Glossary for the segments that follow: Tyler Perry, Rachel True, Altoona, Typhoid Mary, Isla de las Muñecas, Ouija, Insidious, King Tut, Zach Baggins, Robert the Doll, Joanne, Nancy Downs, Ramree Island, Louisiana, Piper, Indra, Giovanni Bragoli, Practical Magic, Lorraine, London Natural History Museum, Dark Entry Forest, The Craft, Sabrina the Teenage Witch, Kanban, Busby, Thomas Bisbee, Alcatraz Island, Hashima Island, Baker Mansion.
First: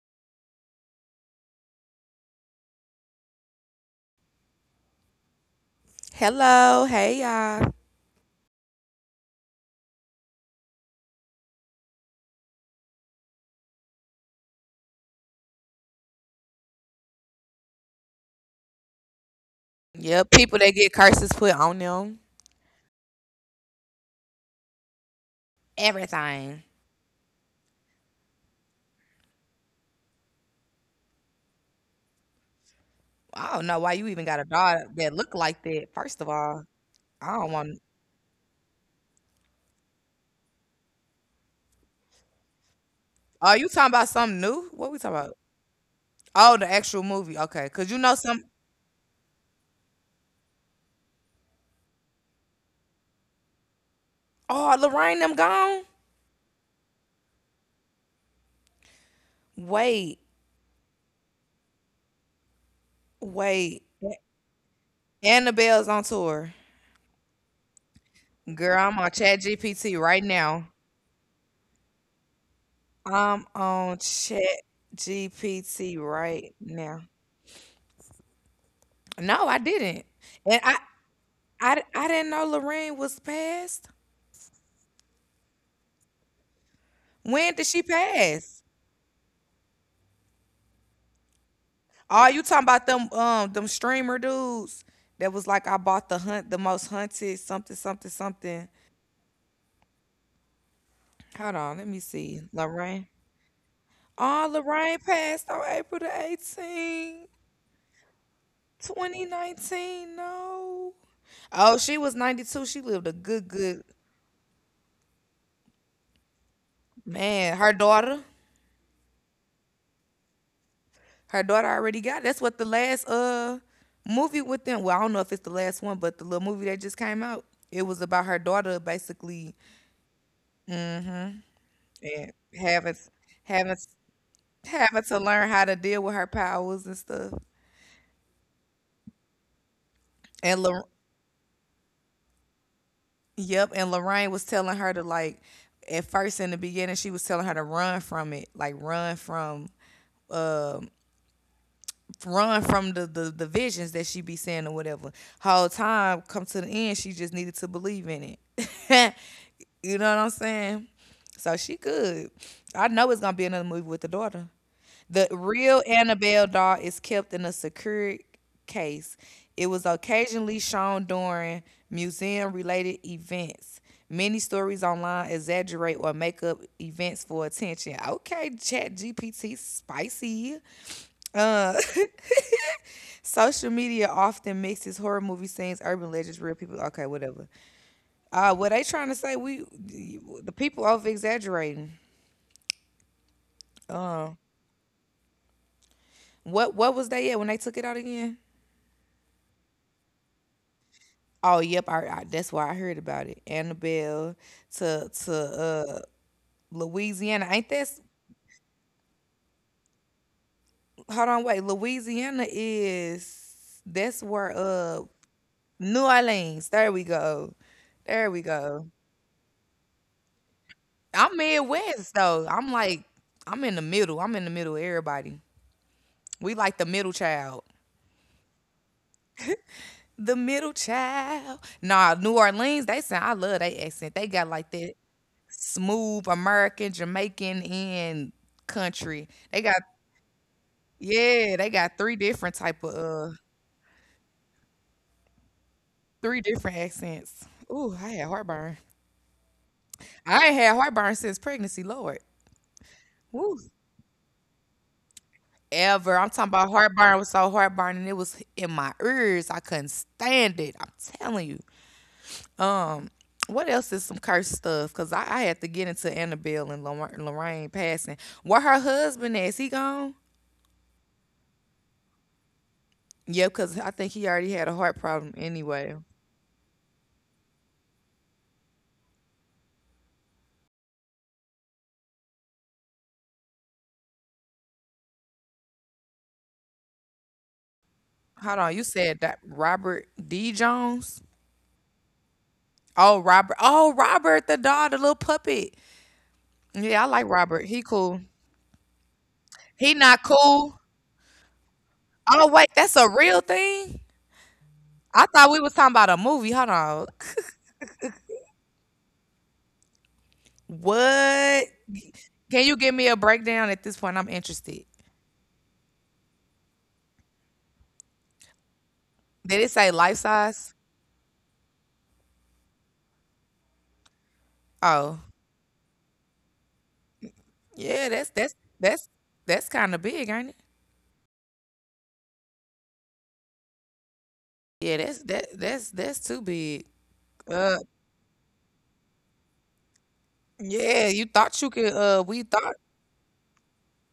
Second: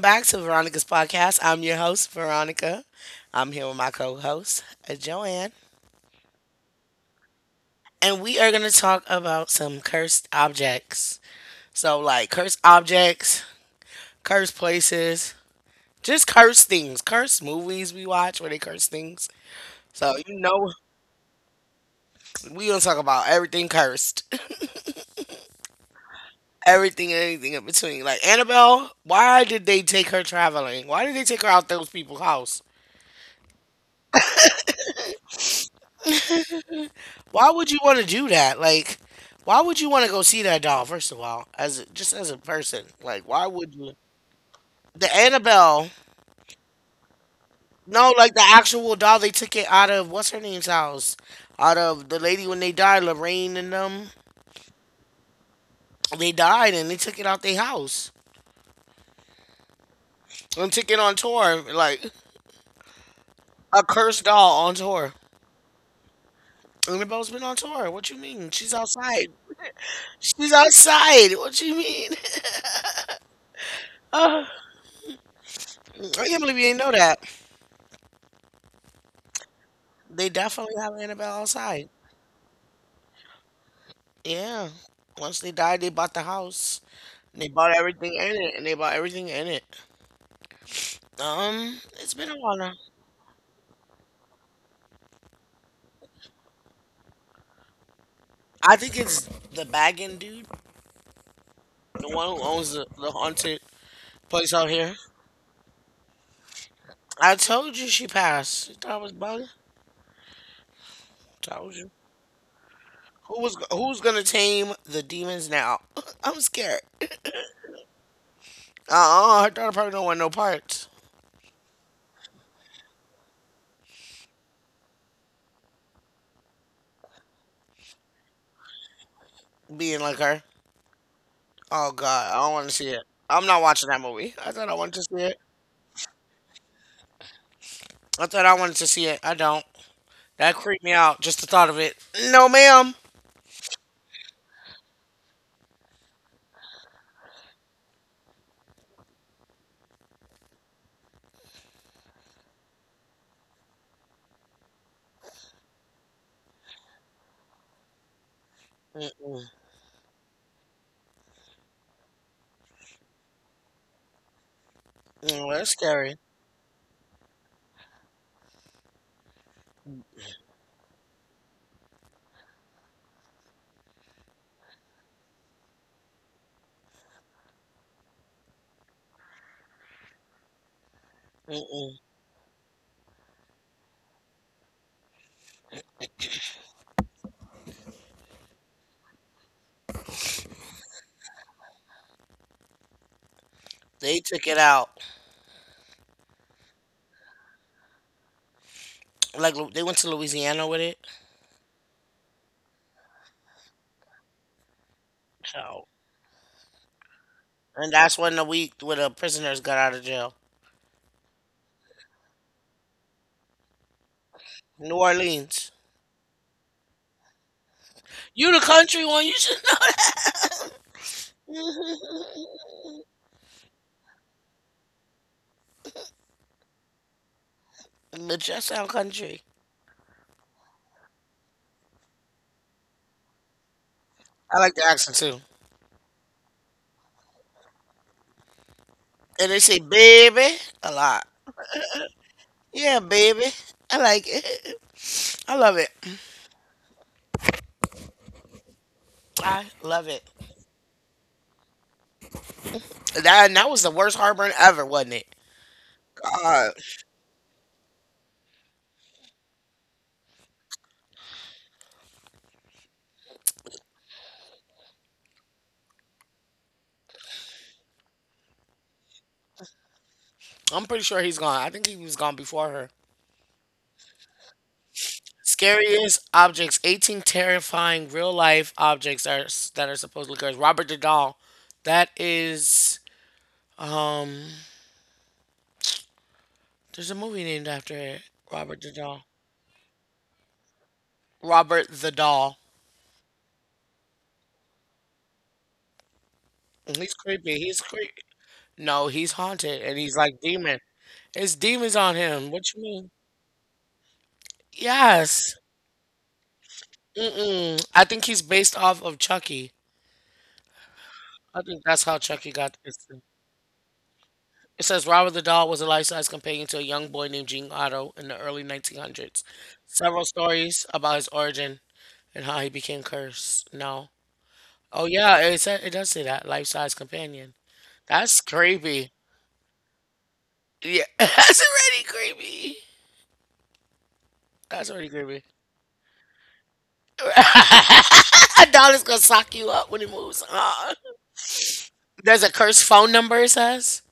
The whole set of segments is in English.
back to Veronica's podcast. I'm your host, Veronica. I'm here with my co host, Joanne. Hello, hey y'all. And we are going to talk about some cursed objects. So, like cursed objects, cursed places, just cursed things, cursed movies we watch where they curse things. So, Yep, you people that know, get curses put on them. we going to talk about everything cursed, Everything. everything and anything in between. Like, Annabelle, why did they take her traveling? Why did they take her out those people's house? I don't know why you even got a dog that look like that. First of all, I Why don't would want. you want to do that? Like, why would you want to go see that doll? First of all, as a, just as a person, like, why Are you would talking you? about something new? What we The talking about? Annabelle, Oh, the actual movie. Okay, cause you no, know like the some. actual doll. They took it out of what's her name's house, out of the lady when they died, Lorraine and them. Oh, Lorraine them gone. They died and they took it out their house Wait, and took it on tour, like a wait. cursed doll on tour. Annabelle's on tour. Annabelle's been on tour. What you mean? She's Girl, I'm on outside. Chat GPT right She's now. outside. What you mean? I'm on Uh, Chat GPT I can't right believe you didn't know now. that. No, I didn't. They And definitely have Annabelle I d- outside. I didn't know Lorraine was passed. Yeah. Once they died, they bought the house. They When did bought she everything in it, pass? and they bought everything in it. It's Oh, been a you while talking now. about them them streamer dudes that was like I bought the hunt the most hunted something something something. I think it's the bagging dude, Hold on, let me the one who see. owns the, Lorraine. the haunted Oh, place out here. Lorraine passed on April the 18th, I told you she passed. You thought I was bugging? 2019. No. Told Oh, you. she was 92. She lived a good, good Who's gonna tame the demons now? I'm scared. man. Her daughter. Uh-uh, her daughter probably don't want no parts Her daughter already got. It. That's what the last movie with them. Well, I don't know if it's the last one, but the little movie that just came out, it was about her daughter basically being like her. Oh God, and I don't want to see having it. I'm not having watching that movie. I thought I wanted to having to see it. learn how to deal with her powers and stuff. I thought I wanted to see it. I don't. That And creeped Lor- me out. Just the thought of it. No, ma'am. yep, and Lorraine was telling her to like at first in the beginning she was telling her to run from it, like um run from the visions that she be saying or whatever. Whole time come to the end, she just needed to believe in it. Mm-mm. You know what I'm saying? So she good. I know it's gonna be another movie with the daughter. The Mm, that's real scary. Annabelle doll is kept in a secure case. It was occasionally shown during museum related events. Many stories online exaggerate or make up events for attention. Okay, Chat GPT, spicy. Uh, Mm-mm. Social media often mixes horror movie scenes, urban legends, real people. Okay, whatever. What they trying to say? We the people over exaggerating. They took it out. What was they at when they took it out again? Like they went to Louisiana with it. Oh, yep. That's why I heard about it. Annabelle to to So, uh, Louisiana. Ain't that? and that's when the week where the prisoners got out of jail. Hold on, wait. Louisiana is that's where New Orleans. New Orleans. There we go. There we You the go. country one. You should know I'm Midwest though. that. I'm like I'm in the middle. I'm in the middle of everybody. We like the middle child. But you sound country. The middle child. Nah, New Orleans, they sound I love they accent. They got I like like the that accent too. smooth American, Jamaican, and country. And they They say got baby a lot. yeah, they got three different type of Yeah, baby. I like it. I love it. three different accents. Ooh, I had heartburn. I love it. I ain't had heartburn since pregnancy, Lord. That, and Woo. that was the worst heartburn ever, wasn't it? Ever. I'm talking God. about heartburn was so heartburn and it was in my ears. I couldn't stand it. I'm telling you. Um, what else is some cursed stuff? Cause I had to get into Annabelle and Lorraine passing. Where her husband is? He gone? I'm pretty sure he's gone. I think he was gone before her. Yeah, cause I think he already had a heart problem anyway. Scariest objects: 18 terrifying real life objects that are supposedly cursed. Robert the doll. That is um. There's a movie named after it. Hold Robert on, you the doll. said that Robert D. Jones? Robert the Doll. Oh, Robert. Oh, Robert, the dog, the little puppet. Yeah, I He's like creepy. Robert. He's He creepy. cool. No, he's haunted, He and he's not like demon. cool. It's demons on Oh him. What wait, you that's mean? a real thing. I thought Yes. we was talking about a movie. Hold on. Mm-mm. I think he's based off of Chucky. I What? think that's how Chucky Can you got give this. me a breakdown at this point? I'm It interested. says Robert the Doll was a life-size companion to a young boy named Gene Otto in the early 1900s. Did it say life Several size? stories about his origin and how he became cursed. No. Oh Oh, yeah, it said, it does say that life-size companion. yeah, That's that's creepy. that's kind of big, ain't it? Yeah, that's already creepy. That's Yeah, already that's creepy. that that's too big. Uh, A doll is gonna sock you up when it moves. Yeah, you thought you could. We There's a thought cursed phone number. It says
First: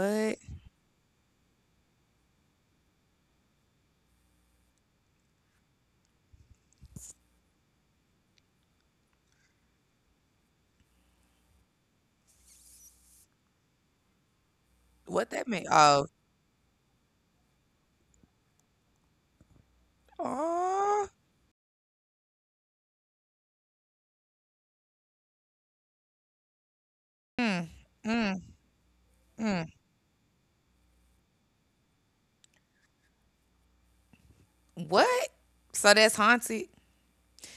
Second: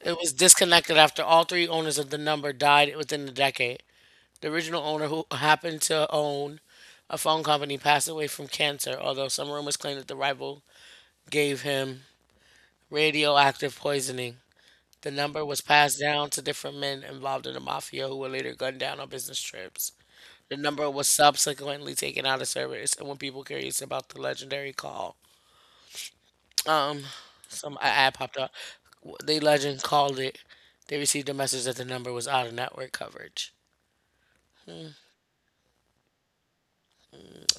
it was disconnected after all three owners of the number died within the decade. The original owner, who happened to own a phone company, passed away from cancer, although some rumors claim that the rival gave him radioactive poisoning. The what number that was meant? passed Oh, down to different men involved in the mafia who were later gunned down on business trips. The number was oh, subsequently taken out of service, and when people curious about the legendary call, um, mm, some ad popped mm, up. The mm. legend called it. They received a message that the number was out of network coverage. What? So that's haunted.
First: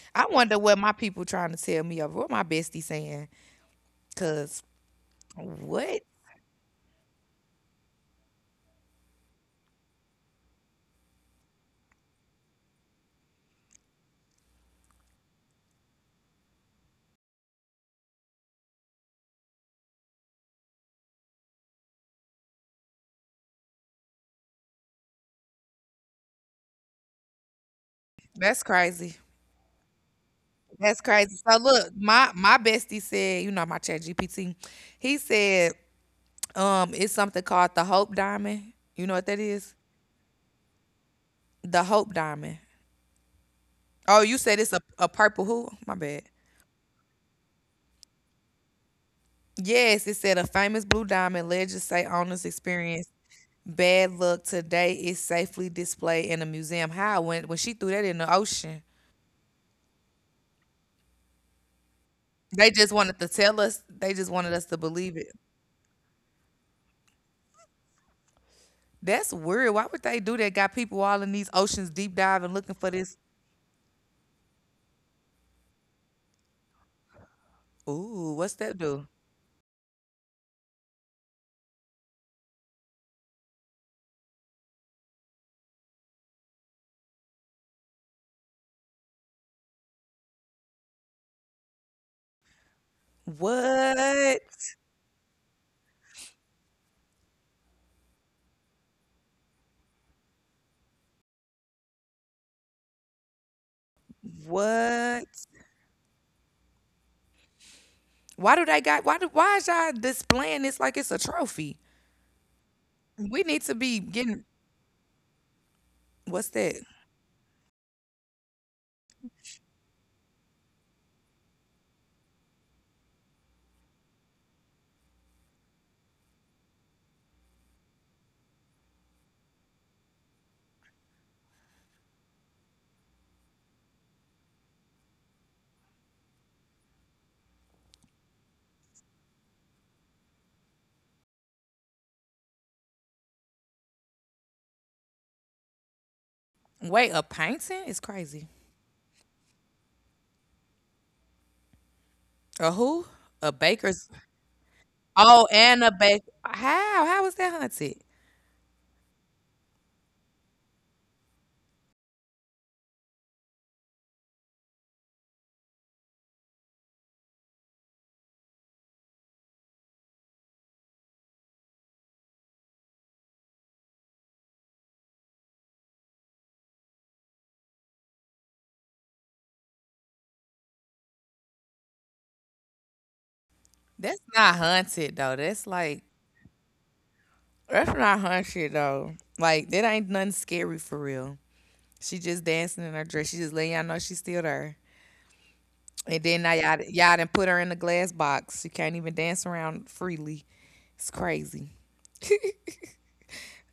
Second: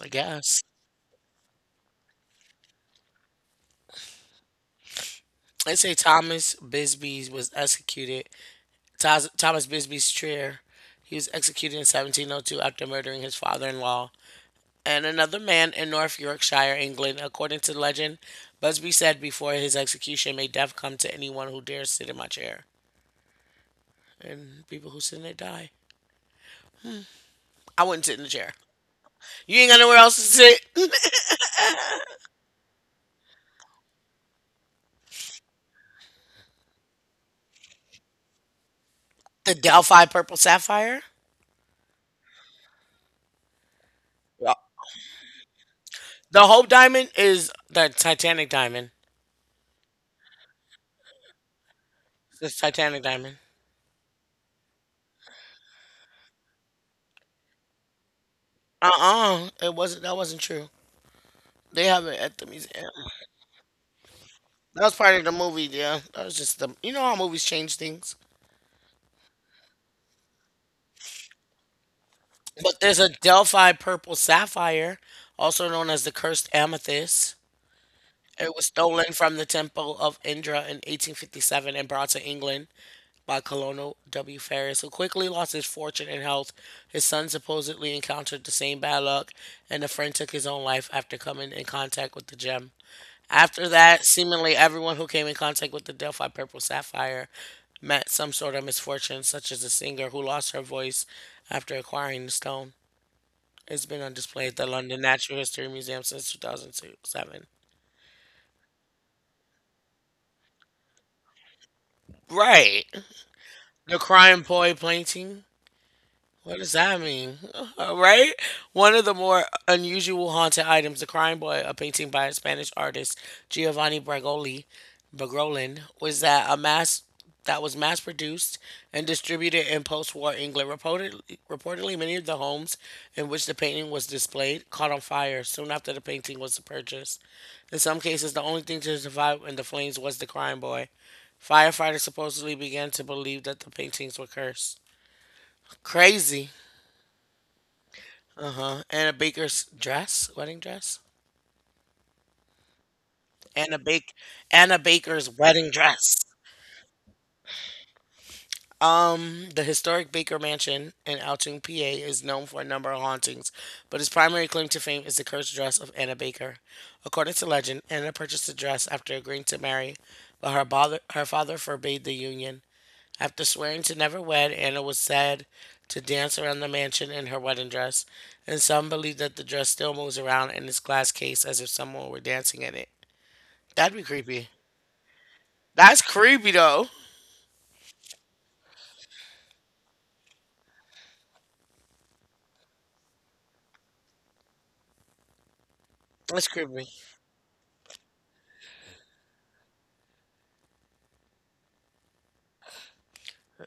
I I wonder guess. what my people trying to tell me over what my bestie saying. Cause Let's say what? Thomas Bisbee was executed. Thomas Bisbee's chair. He was executed in 1702 after murdering his father-in-law and another man in North Yorkshire, England. According to legend, Busby said before his execution, "May death come to anyone who dares sit in my chair." And people who sit in it die. I wouldn't sit in the chair. That's crazy. You ain't got nowhere else to sit. That's crazy. So look, my bestie said, you know, my chat GPT, he said it's something called the Hope Diamond. You know what that The is? Delphi Purple Sapphire. The Hope Diamond. Oh, you Yeah. said it's a purple who? My bad. The Hope Diamond is the Titanic Diamond. Yes, it said a famous blue diamond Legends say It's owners the Titanic experience Diamond. bad luck today is safely displayed in a museum. How when she threw that in the ocean. Uh, it wasn't. That wasn't true. They have it at the They museum. just wanted to tell us they just wanted us to That was part believe of the it. movie, yeah. That was just the you know how movies change things. That's weird. Why would they do that? Got people all in these oceans deep diving looking But for there's a this. Delphi purple sapphire, also known as the cursed amethyst. Ooh, It what's was that do? stolen from the temple of Indra in 1857 and brought to England by Colonel W. Ferris, who quickly lost his fortune and health. His son supposedly encountered the same bad luck, and a friend took his own life after coming in contact with the gem. After that, What? seemingly everyone who came in contact with the Delphi Purple Sapphire met some sort of misfortune, such as a singer who lost her voice after acquiring the stone. It's been on display at the London What? Natural History Museum since 2007. Why do they got why do why is y'all displaying this like it's a trophy? Right. We need to be The Crying getting Poi painting. what's What does that? that mean? Right? One of the more unusual haunted items, The Crying Boy, a painting by a Spanish artist, Giovanni Bragoli, Bragolin, was that a mass that was mass produced and distributed in post-war England. Reportedly many of the homes in which the painting was displayed caught on fire soon after the painting was purchased. In some cases, the only thing to survive in the flames was the crying boy. Firefighters supposedly began to believe that the paintings were cursed. Crazy. Wait, a painting is crazy. Uh-huh. Anna Baker's dress, wedding dress. A who? A Anna baker's Bake Anna Baker's oh, wedding and a bake. dress. How? How was that hunted? The historic Baker Mansion in Altoona, PA is known for a number of hauntings, but its primary claim to fame is the cursed dress of Anna Baker. According to legend, Anna purchased the dress after agreeing to marry, but her father forbade the union. After swearing to never wed, Anna was said to dance around the mansion in her wedding dress, and some believe that the dress still moves around in its glass case as if someone were dancing in it. That'd be That's creepy. not hunted though. That's like That's creepy though. that's not hunted though. Like that ain't nothing scary for real. She just dancing in her dress. She just letting y'all know she's still there. And then That's now y'all creepy. y'all done put her in the glass box. She can't even dance around freely. It's crazy.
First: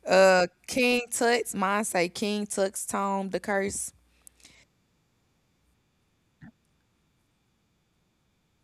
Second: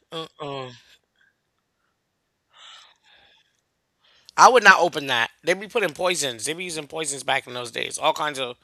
Uh-uh. King Tut's. Mine say King Tut's Tome, the curse. I would not open that. They be putting poisons. They be using poisons back in those days. All kinds of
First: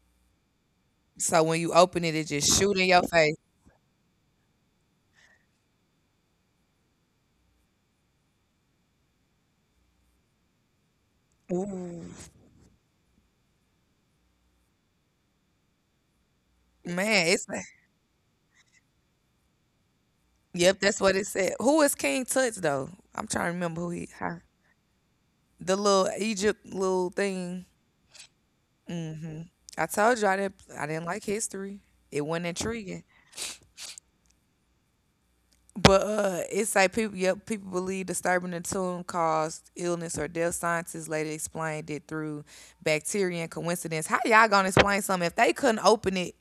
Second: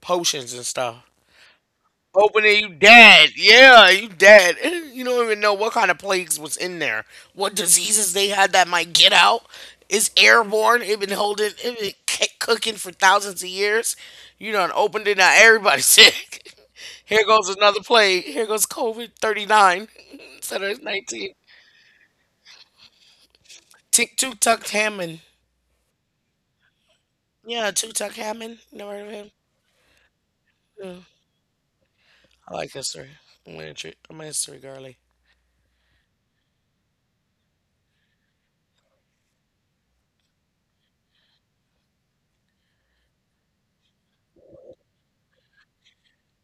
potions and stuff. So when you open it, it Open just it, you shoot in your dead. face. Yeah, you dead. You don't even know what kind of plagues was in there. What diseases they had that might get out. It's airborne. It been holding, it been Ooh, cooking for thousands of years. You done opened it. Now everybody's sick. Here man, it's goes another plague. Here goes COVID 39 instead of yep, that's what it 19. said. Who is King Tut's though? I'm trying to remember who he. Tick Tuk How, Tuk Hammond. the little Egypt little thing. Yeah, Tuk Tuk Hammond. You never heard of him? I told you I didn't. I Yeah. didn't like history. It wasn't I like intriguing. history. I'm a history girly. But it's like people, yep, people believe disturbing the tune caused illness or death. Scientists later explained it through bacteria and coincidence. How y'all gonna explain something if they couldn't open it?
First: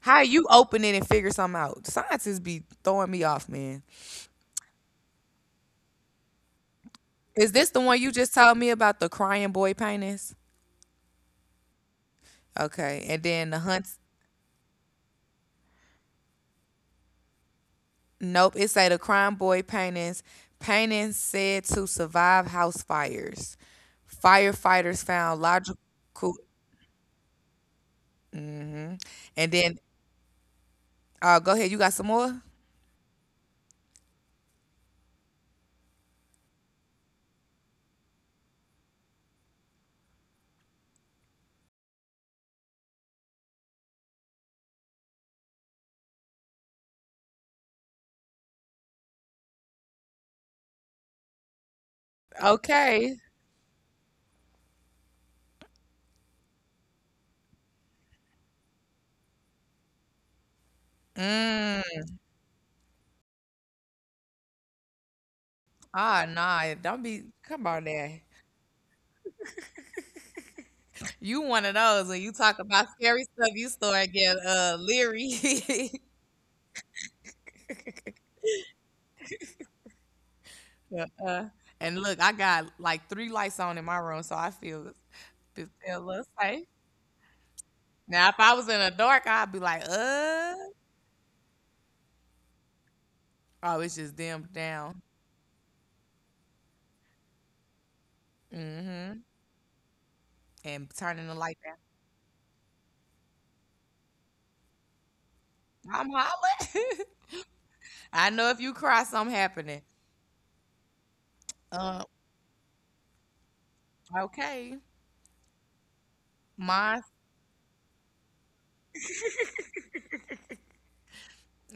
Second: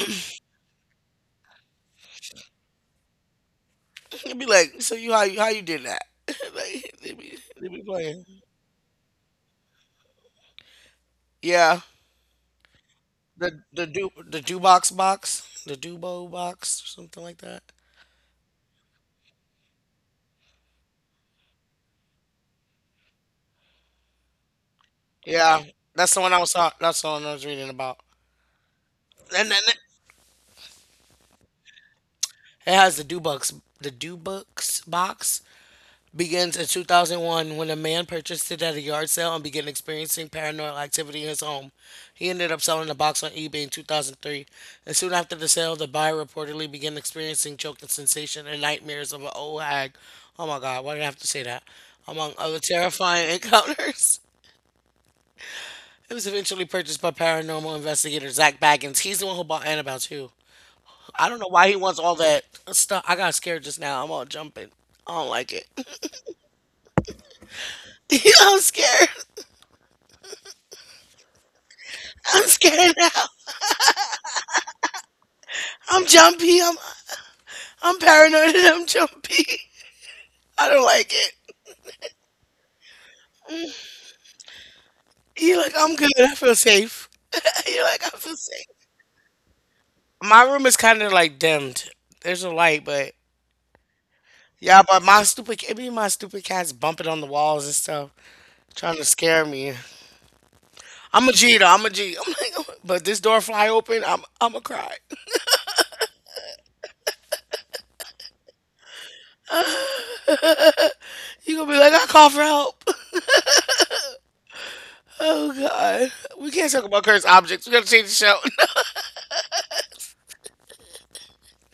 How you open it and figure something out? Scientists be throwing me off, man. It'd be like, so you how you how you did that? Like Is they this the be one you playing. just told me about the crying boy paintings? Yeah. Okay, and then the hunts. The do box box. The Dubo box or something like that. Nope, it say the crying boy paintings. Paintings said to survive house fires. Firefighters found Yeah. logical, That's the one I was reading about. And and then then it Oh, go ahead. You got some more? has the do books box begins in 2001 when a man purchased it at a yard sale and began experiencing paranormal activity in his home. He ended up selling the box on eBay in 2003, and soon after the sale, the buyer reportedly began experiencing choking sensation and nightmares of an old hag. Oh my God, why did I have to say that? Among other Okay. terrifying encounters. It was eventually purchased by paranormal investigator Zach Baggins. He's the one who bought Annabelle too. I don't know why he wants Mm. all that stuff. I got scared just now. I'm all jumping. I don't like it. Ah, nah. Don't be. Come on there. I'm scared. You one of those when you I'm talk about scared now. scary stuff, you start getting leery. I'm jumpy. I'm paranoid and I'm jumpy. I don't like it. uh, and look, I got like three lights on in my room, so I feel You're feel like, I'm a good. little I feel safe. safe. You're like, I Now, if feel I safe. was in the dark, I'd be like, My room is kind of like dimmed. There's a light, but oh, it's just dimmed yeah, down. but my stupid, it be my stupid cats bumping on the walls and stuff, trying to Mm-hmm. scare me. And turning I'm a the light G though. down. I'm a G. I'm like, but this door fly open, I'm a cry. I'm hollering. I know if you cry, something happening. You gonna be like, Uh, I call for help. okay. Oh God, we can't talk Mine about cursed objects. We gotta change the show.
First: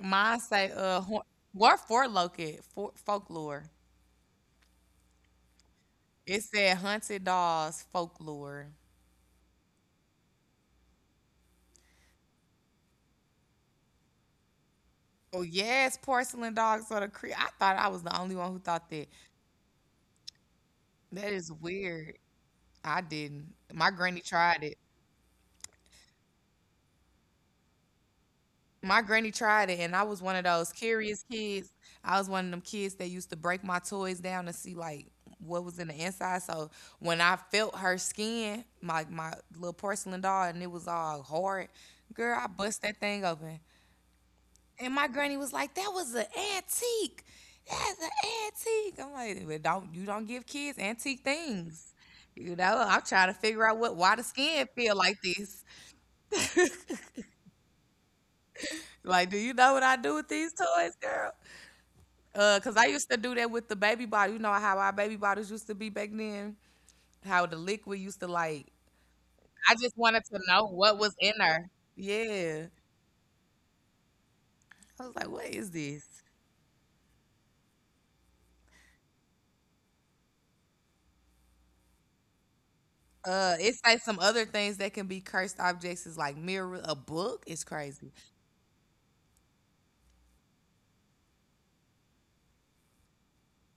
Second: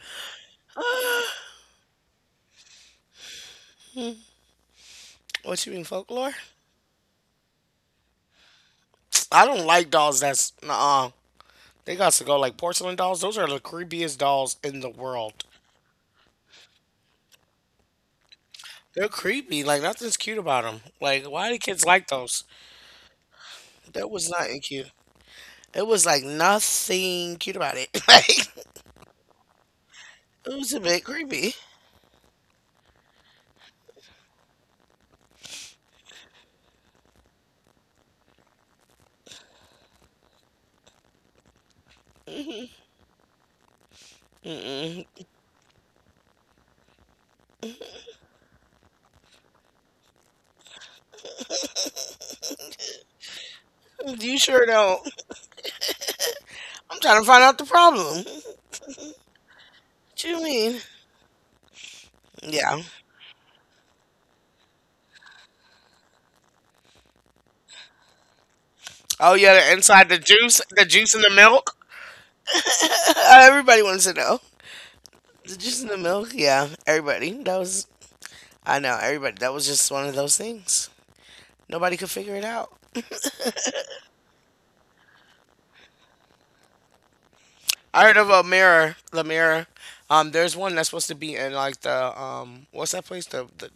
Mine say what for located for folklore. What you mean folklore? It said hunted dolls folklore. I don't like dolls that's they got to go like porcelain dolls. Those are the creepiest dolls in the Oh world. yes, porcelain dogs are the cre I thought I was the only one who thought that. They're creepy. Like nothing's cute about them. Like That is why do kids like weird. those? I didn't. My That granny was not tried it. cute. It was like nothing cute about it. Like My granny tried it, and I was one of it those was a bit curious creepy. kids. I was one of them kids that used to break my toys down to see like what was in the inside. So when I felt her skin, my little porcelain doll, and it was all hard, girl, I bust that thing open. And my granny was like, "That was an antique. That's an antique." I'm like, "But don't you don't give kids antique things." You know, I'm trying to figure out what why the You sure skin feel don't. like this. I'm trying to find out the problem. What Like, do you know what I do with you these mean? toys, girl? Cause Yeah. I used to do that with the baby bottle. You know how our baby bottles used to be back then. How the liquid used to like. Oh yeah, I just wanted to know the what was juice and the in there. milk. Yeah, Everybody wants to know. I was like, what The is juice and the this? milk. Yeah, everybody. That was I know everybody. That was just one of those things. Nobody could figure it out. It's like some other things that can be cursed objects is like mirror, a book. It's I crazy. heard of a mirror, the mirror. There's one that's supposed to be in like the what's that place? The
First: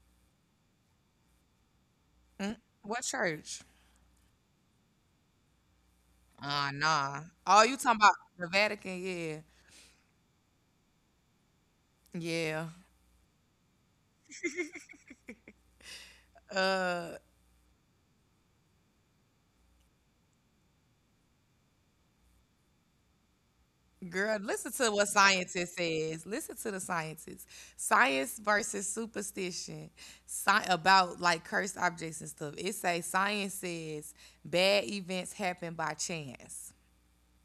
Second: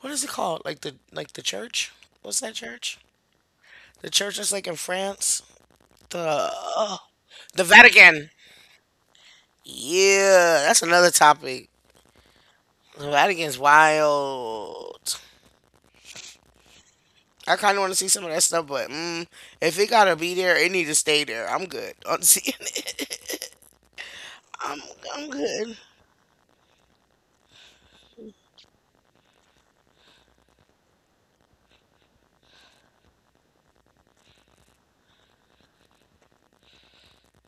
what is it called? Like the church? What's that church? What church? The church that's like in France. The uh, Nah. Oh, the you talking about Vatican. the Vatican? Yeah. Yeah, that's another topic. Yeah. The Vatican's wild. I kind of want to see some of that stuff, but if it gotta be there, it need to stay there. I'm good on seeing it. Girl, listen I'm to what I'm good. scientists says. Listen to the scientists. Science versus superstition. About like cursed objects and stuff. It say science says bad events happen by chance.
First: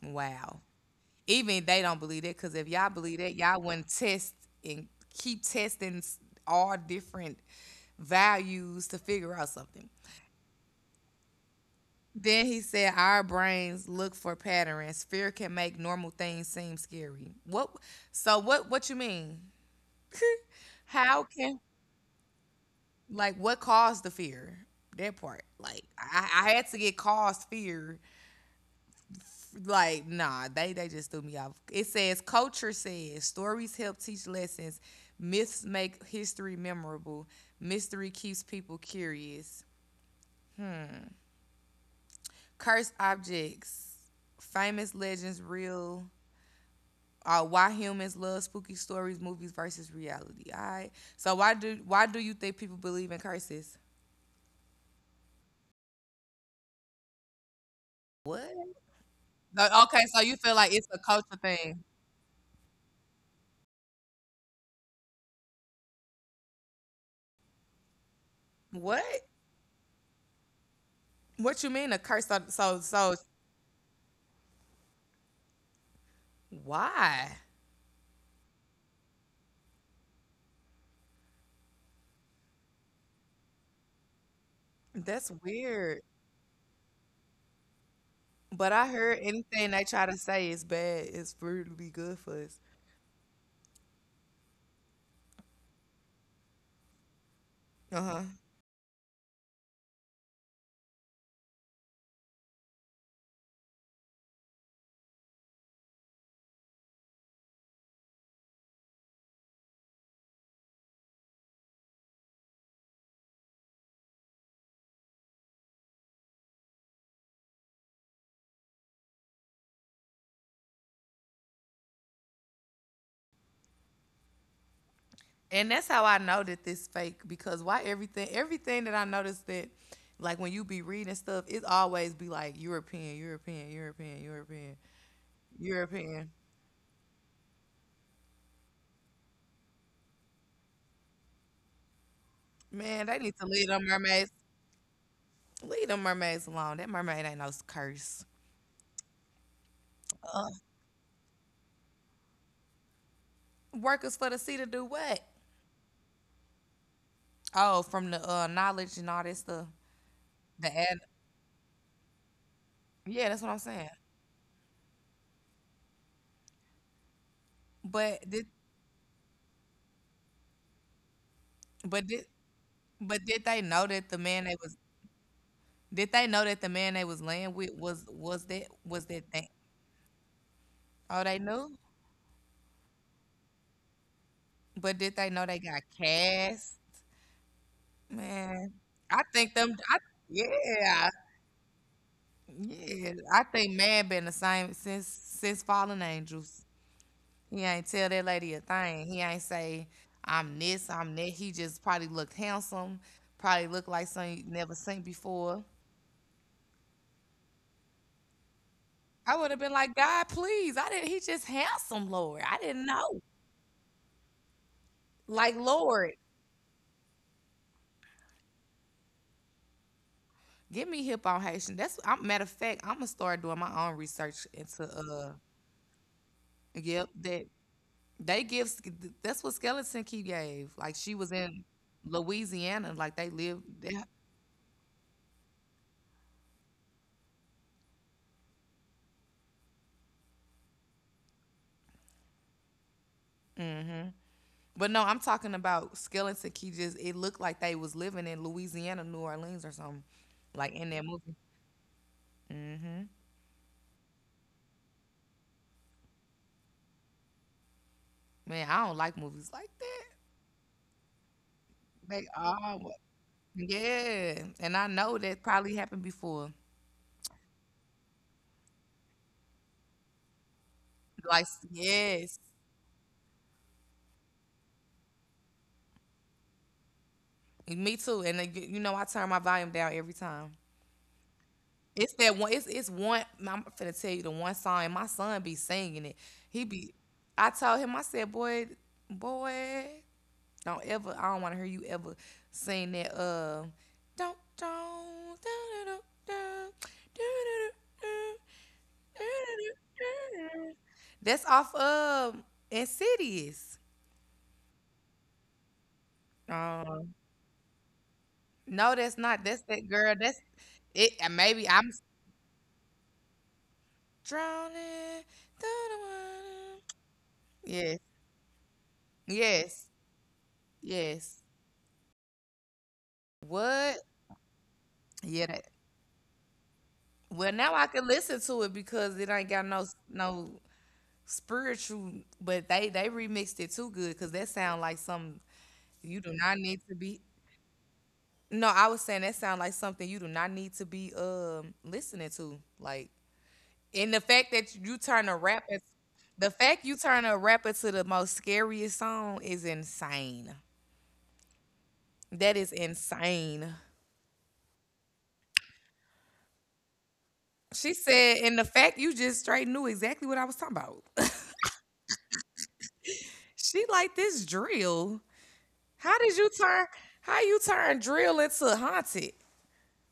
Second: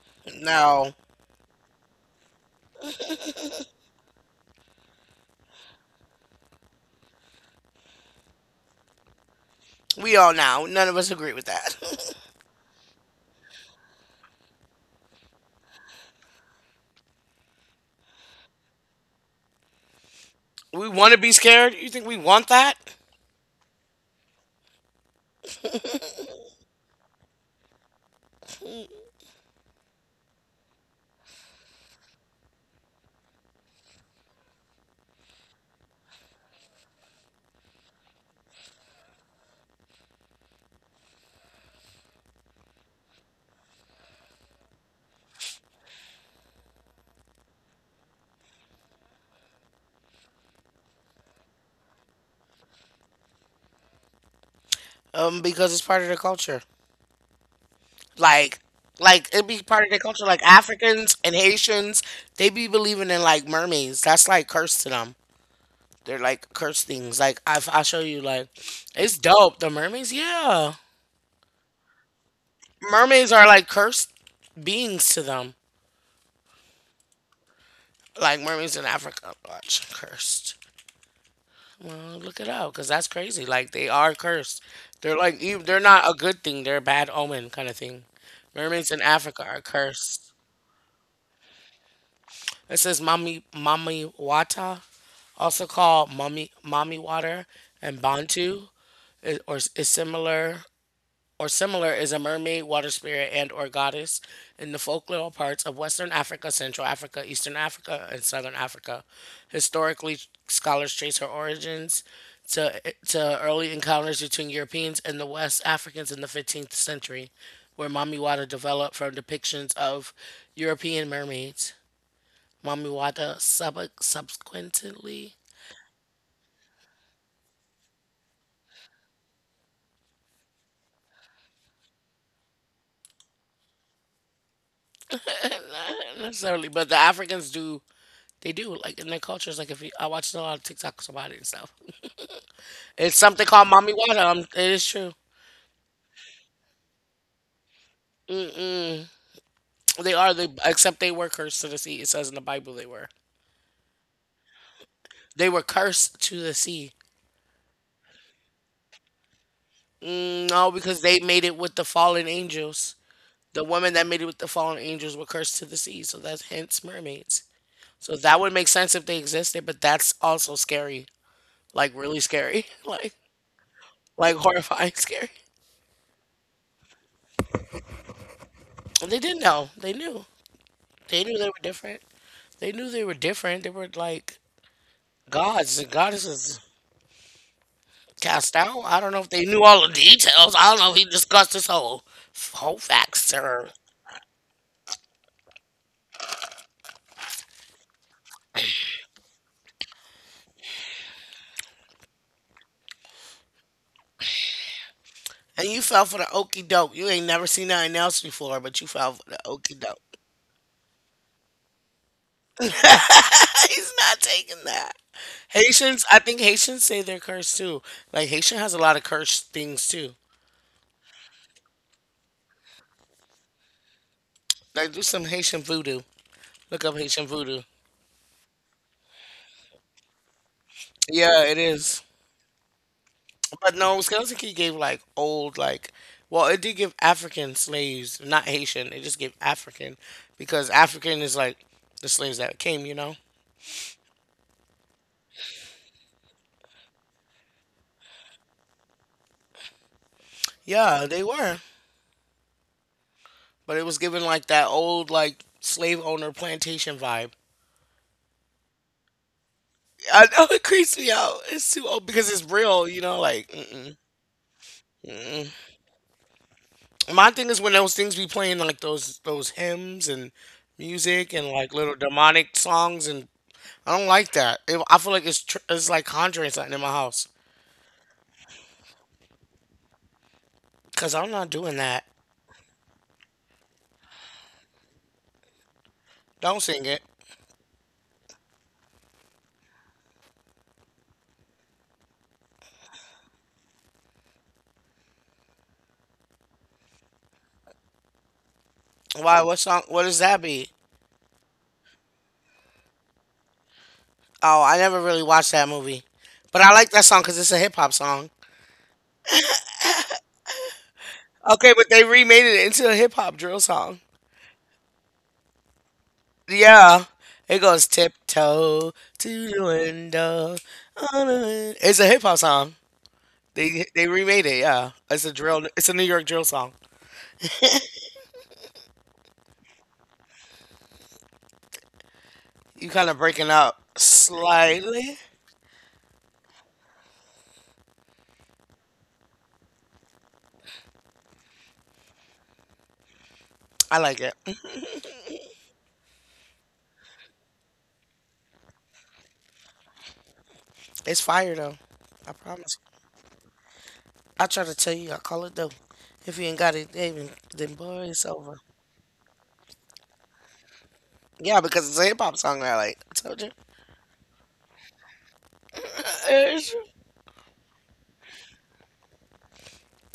Wow. No, Even they don't believe that because if y'all believe that, y'all wouldn't test and keep testing all different values to figure out something. we all know none of us agree with that. Then he said, "Our brains look for patterns. Fear can make normal things seem scary." What? So what? What you mean? We want to How be can scared. You think we want that? like what caused the fear? That part, like I had to get caused fear. Like nah, they just threw me off. It says culture says stories help teach lessons. Myths make history memorable. Mystery keeps people curious. Cursed objects, famous legends, real why humans love spooky stories, movies versus reality. All right. So why do you think people believe in curses? Because it's part of the culture. What? Like, like it be No, part of the okay, so culture. you Like feel like it's a Africans and culture thing. Haitians, they be believing in like mermaids. That's like cursed to them. They're like cursed things. Like I'll show you. Like What? it's dope. The mermaids, yeah. What you mean a curse? So Mermaids are like cursed beings to them. why? Like mermaids in Africa, watch cursed. Look it up, because that's crazy. Like they are cursed. They're That's like they're weird. not a good thing. They're a bad omen kind of thing. But I Mermaids in heard Africa are anything they try to cursed. say is bad is for to be good for us. It says mommy wata, also called mommy water, and Uh huh. bantu, i- or is similar or similar is a mermaid, water spirit, and or goddess in the folklore parts of Western Africa, Central Africa, Eastern Africa, and Southern Africa. Historically, scholars trace her origins to, to early encounters between Europeans and the West Africans in the 15th century, where Mamiwata developed from depictions of European mermaids. Mamiwata subsequently. And that's how I know that this fake because why everything that I noticed that like when you be reading stuff, it always be like European. Not European. necessarily, but the Africans do, they do, like in their cultures. Like if you, I watched a lot of TikToks about it and stuff. Man, It's they need to something leave called them mommy water. mermaids. It is true. Leave them mermaids alone. That mermaid ain't no curse. They are. They Except they were cursed to the sea. It says in the Bible they were. Workers for the sea to do what? They were cursed to the sea. Oh, from the knowledge and all that stuff. No, The ad. because they made it with the fallen angels. Yeah, that's what I'm The saying. women that made it with the fallen angels were cursed to the sea. So that's hence mermaids. So But that did would make sense if they existed, but that's also scary. Like but really did scary. Like but did they know that the like man they was horrifying scary. Did they know that the man they was laying with was And they that didn't thing? know. They knew. Oh, They knew they they were knew. different. They knew they were different. They were like But did they know they gods got and goddesses. cast? Cast Man, out. I don't know I if they think knew them. all the I, details. I don't know if he yeah, discussed this whole yeah, I factor. think man been the same since fallen angels. He ain't tell that lady a thing. He ain't say I'm this, I'm that. He just probably looked handsome, probably looked like something you never seen before. And you fell for the okey doke. You ain't never seen nothing else before, but you fell for I the would have been okey like, doke. God, please. I didn't. He just handsome, Lord. I didn't know. He's not taking that. Like, Haitians, Lord, I think Haitians say they're cursed too. Like Haitian has a lot of cursed things too. give me hip on Haitian. That's I'm matter of fact. I'm gonna start doing my own research into Like do some Haitian voodoo. Look up yep, Haitian that voodoo. They give that's what Skeleton Key gave. Like she was Yeah, it in is. Louisiana, like they lived. But no, Skeleton Key gave like old, like, well, it did give African slaves, not Haitian. It just gave African because African is like the slaves that came. Hmm. But no, I'm talking about Skeleton Key. Just it looked like they was living in Louisiana, New Orleans, or something. Like in that Yeah, they movie. were. Hmm. But it was given like that old like slave owner plantation vibe. Man, I don't like movies like that. I know it creeps me out. It's too old They because it's real, all you know. Like mm-mm. yeah, and I know that probably happened before. My thing is when those things be playing like those hymns and music Like and like little yes, demonic songs. And I don't like that. I feel like it's like conjuring something in my house. me too. And then I turn my volume down every time. Cause I'm not doing that. It's that one. It's one. I'm finna tell you the one song, and my son be singing it. Don't He sing be. it. I told him. I said, boy, boy, don't ever. I don't want to hear you ever sing that. Don't. Da-da-da, da, da-da-da, Why? What song? What does that da-da-da, da. be? That's off of Insidious. Oh, I never really watched that movie, but I like that Um, song because it's a hip hop song. no, that's not. That's that girl. That's it. Maybe Okay, I'm but they remade it into a hip hop drill song. drowning. Yeah, it goes Yes, tiptoe to the yes. window. On the Yes. win-" It's a hip hop song. They What? they remade it. Yeah, it's a Yeah. That, drill. It's a New York drill song. well, now I can listen to it because it ain't got no spiritual. But they You they kind of breaking remixed it up too good because that sound like slightly. something you do not need to be. No, I was saying that sound like something you do not need to be listening to. Like, I and like the it. fact that you turn a rapper, the fact you turn a rapper to the most scariest song is insane. It's fire though. I That is promise. insane. I try to tell you, I call it though. If you ain't got it, then She boy, it's said, over. and the fact you just straight knew exactly what I was talking about. Yeah, because it's a hip hop song. I like. I told you. She like this drill. How did you It's turn? How you turn drill into haunted?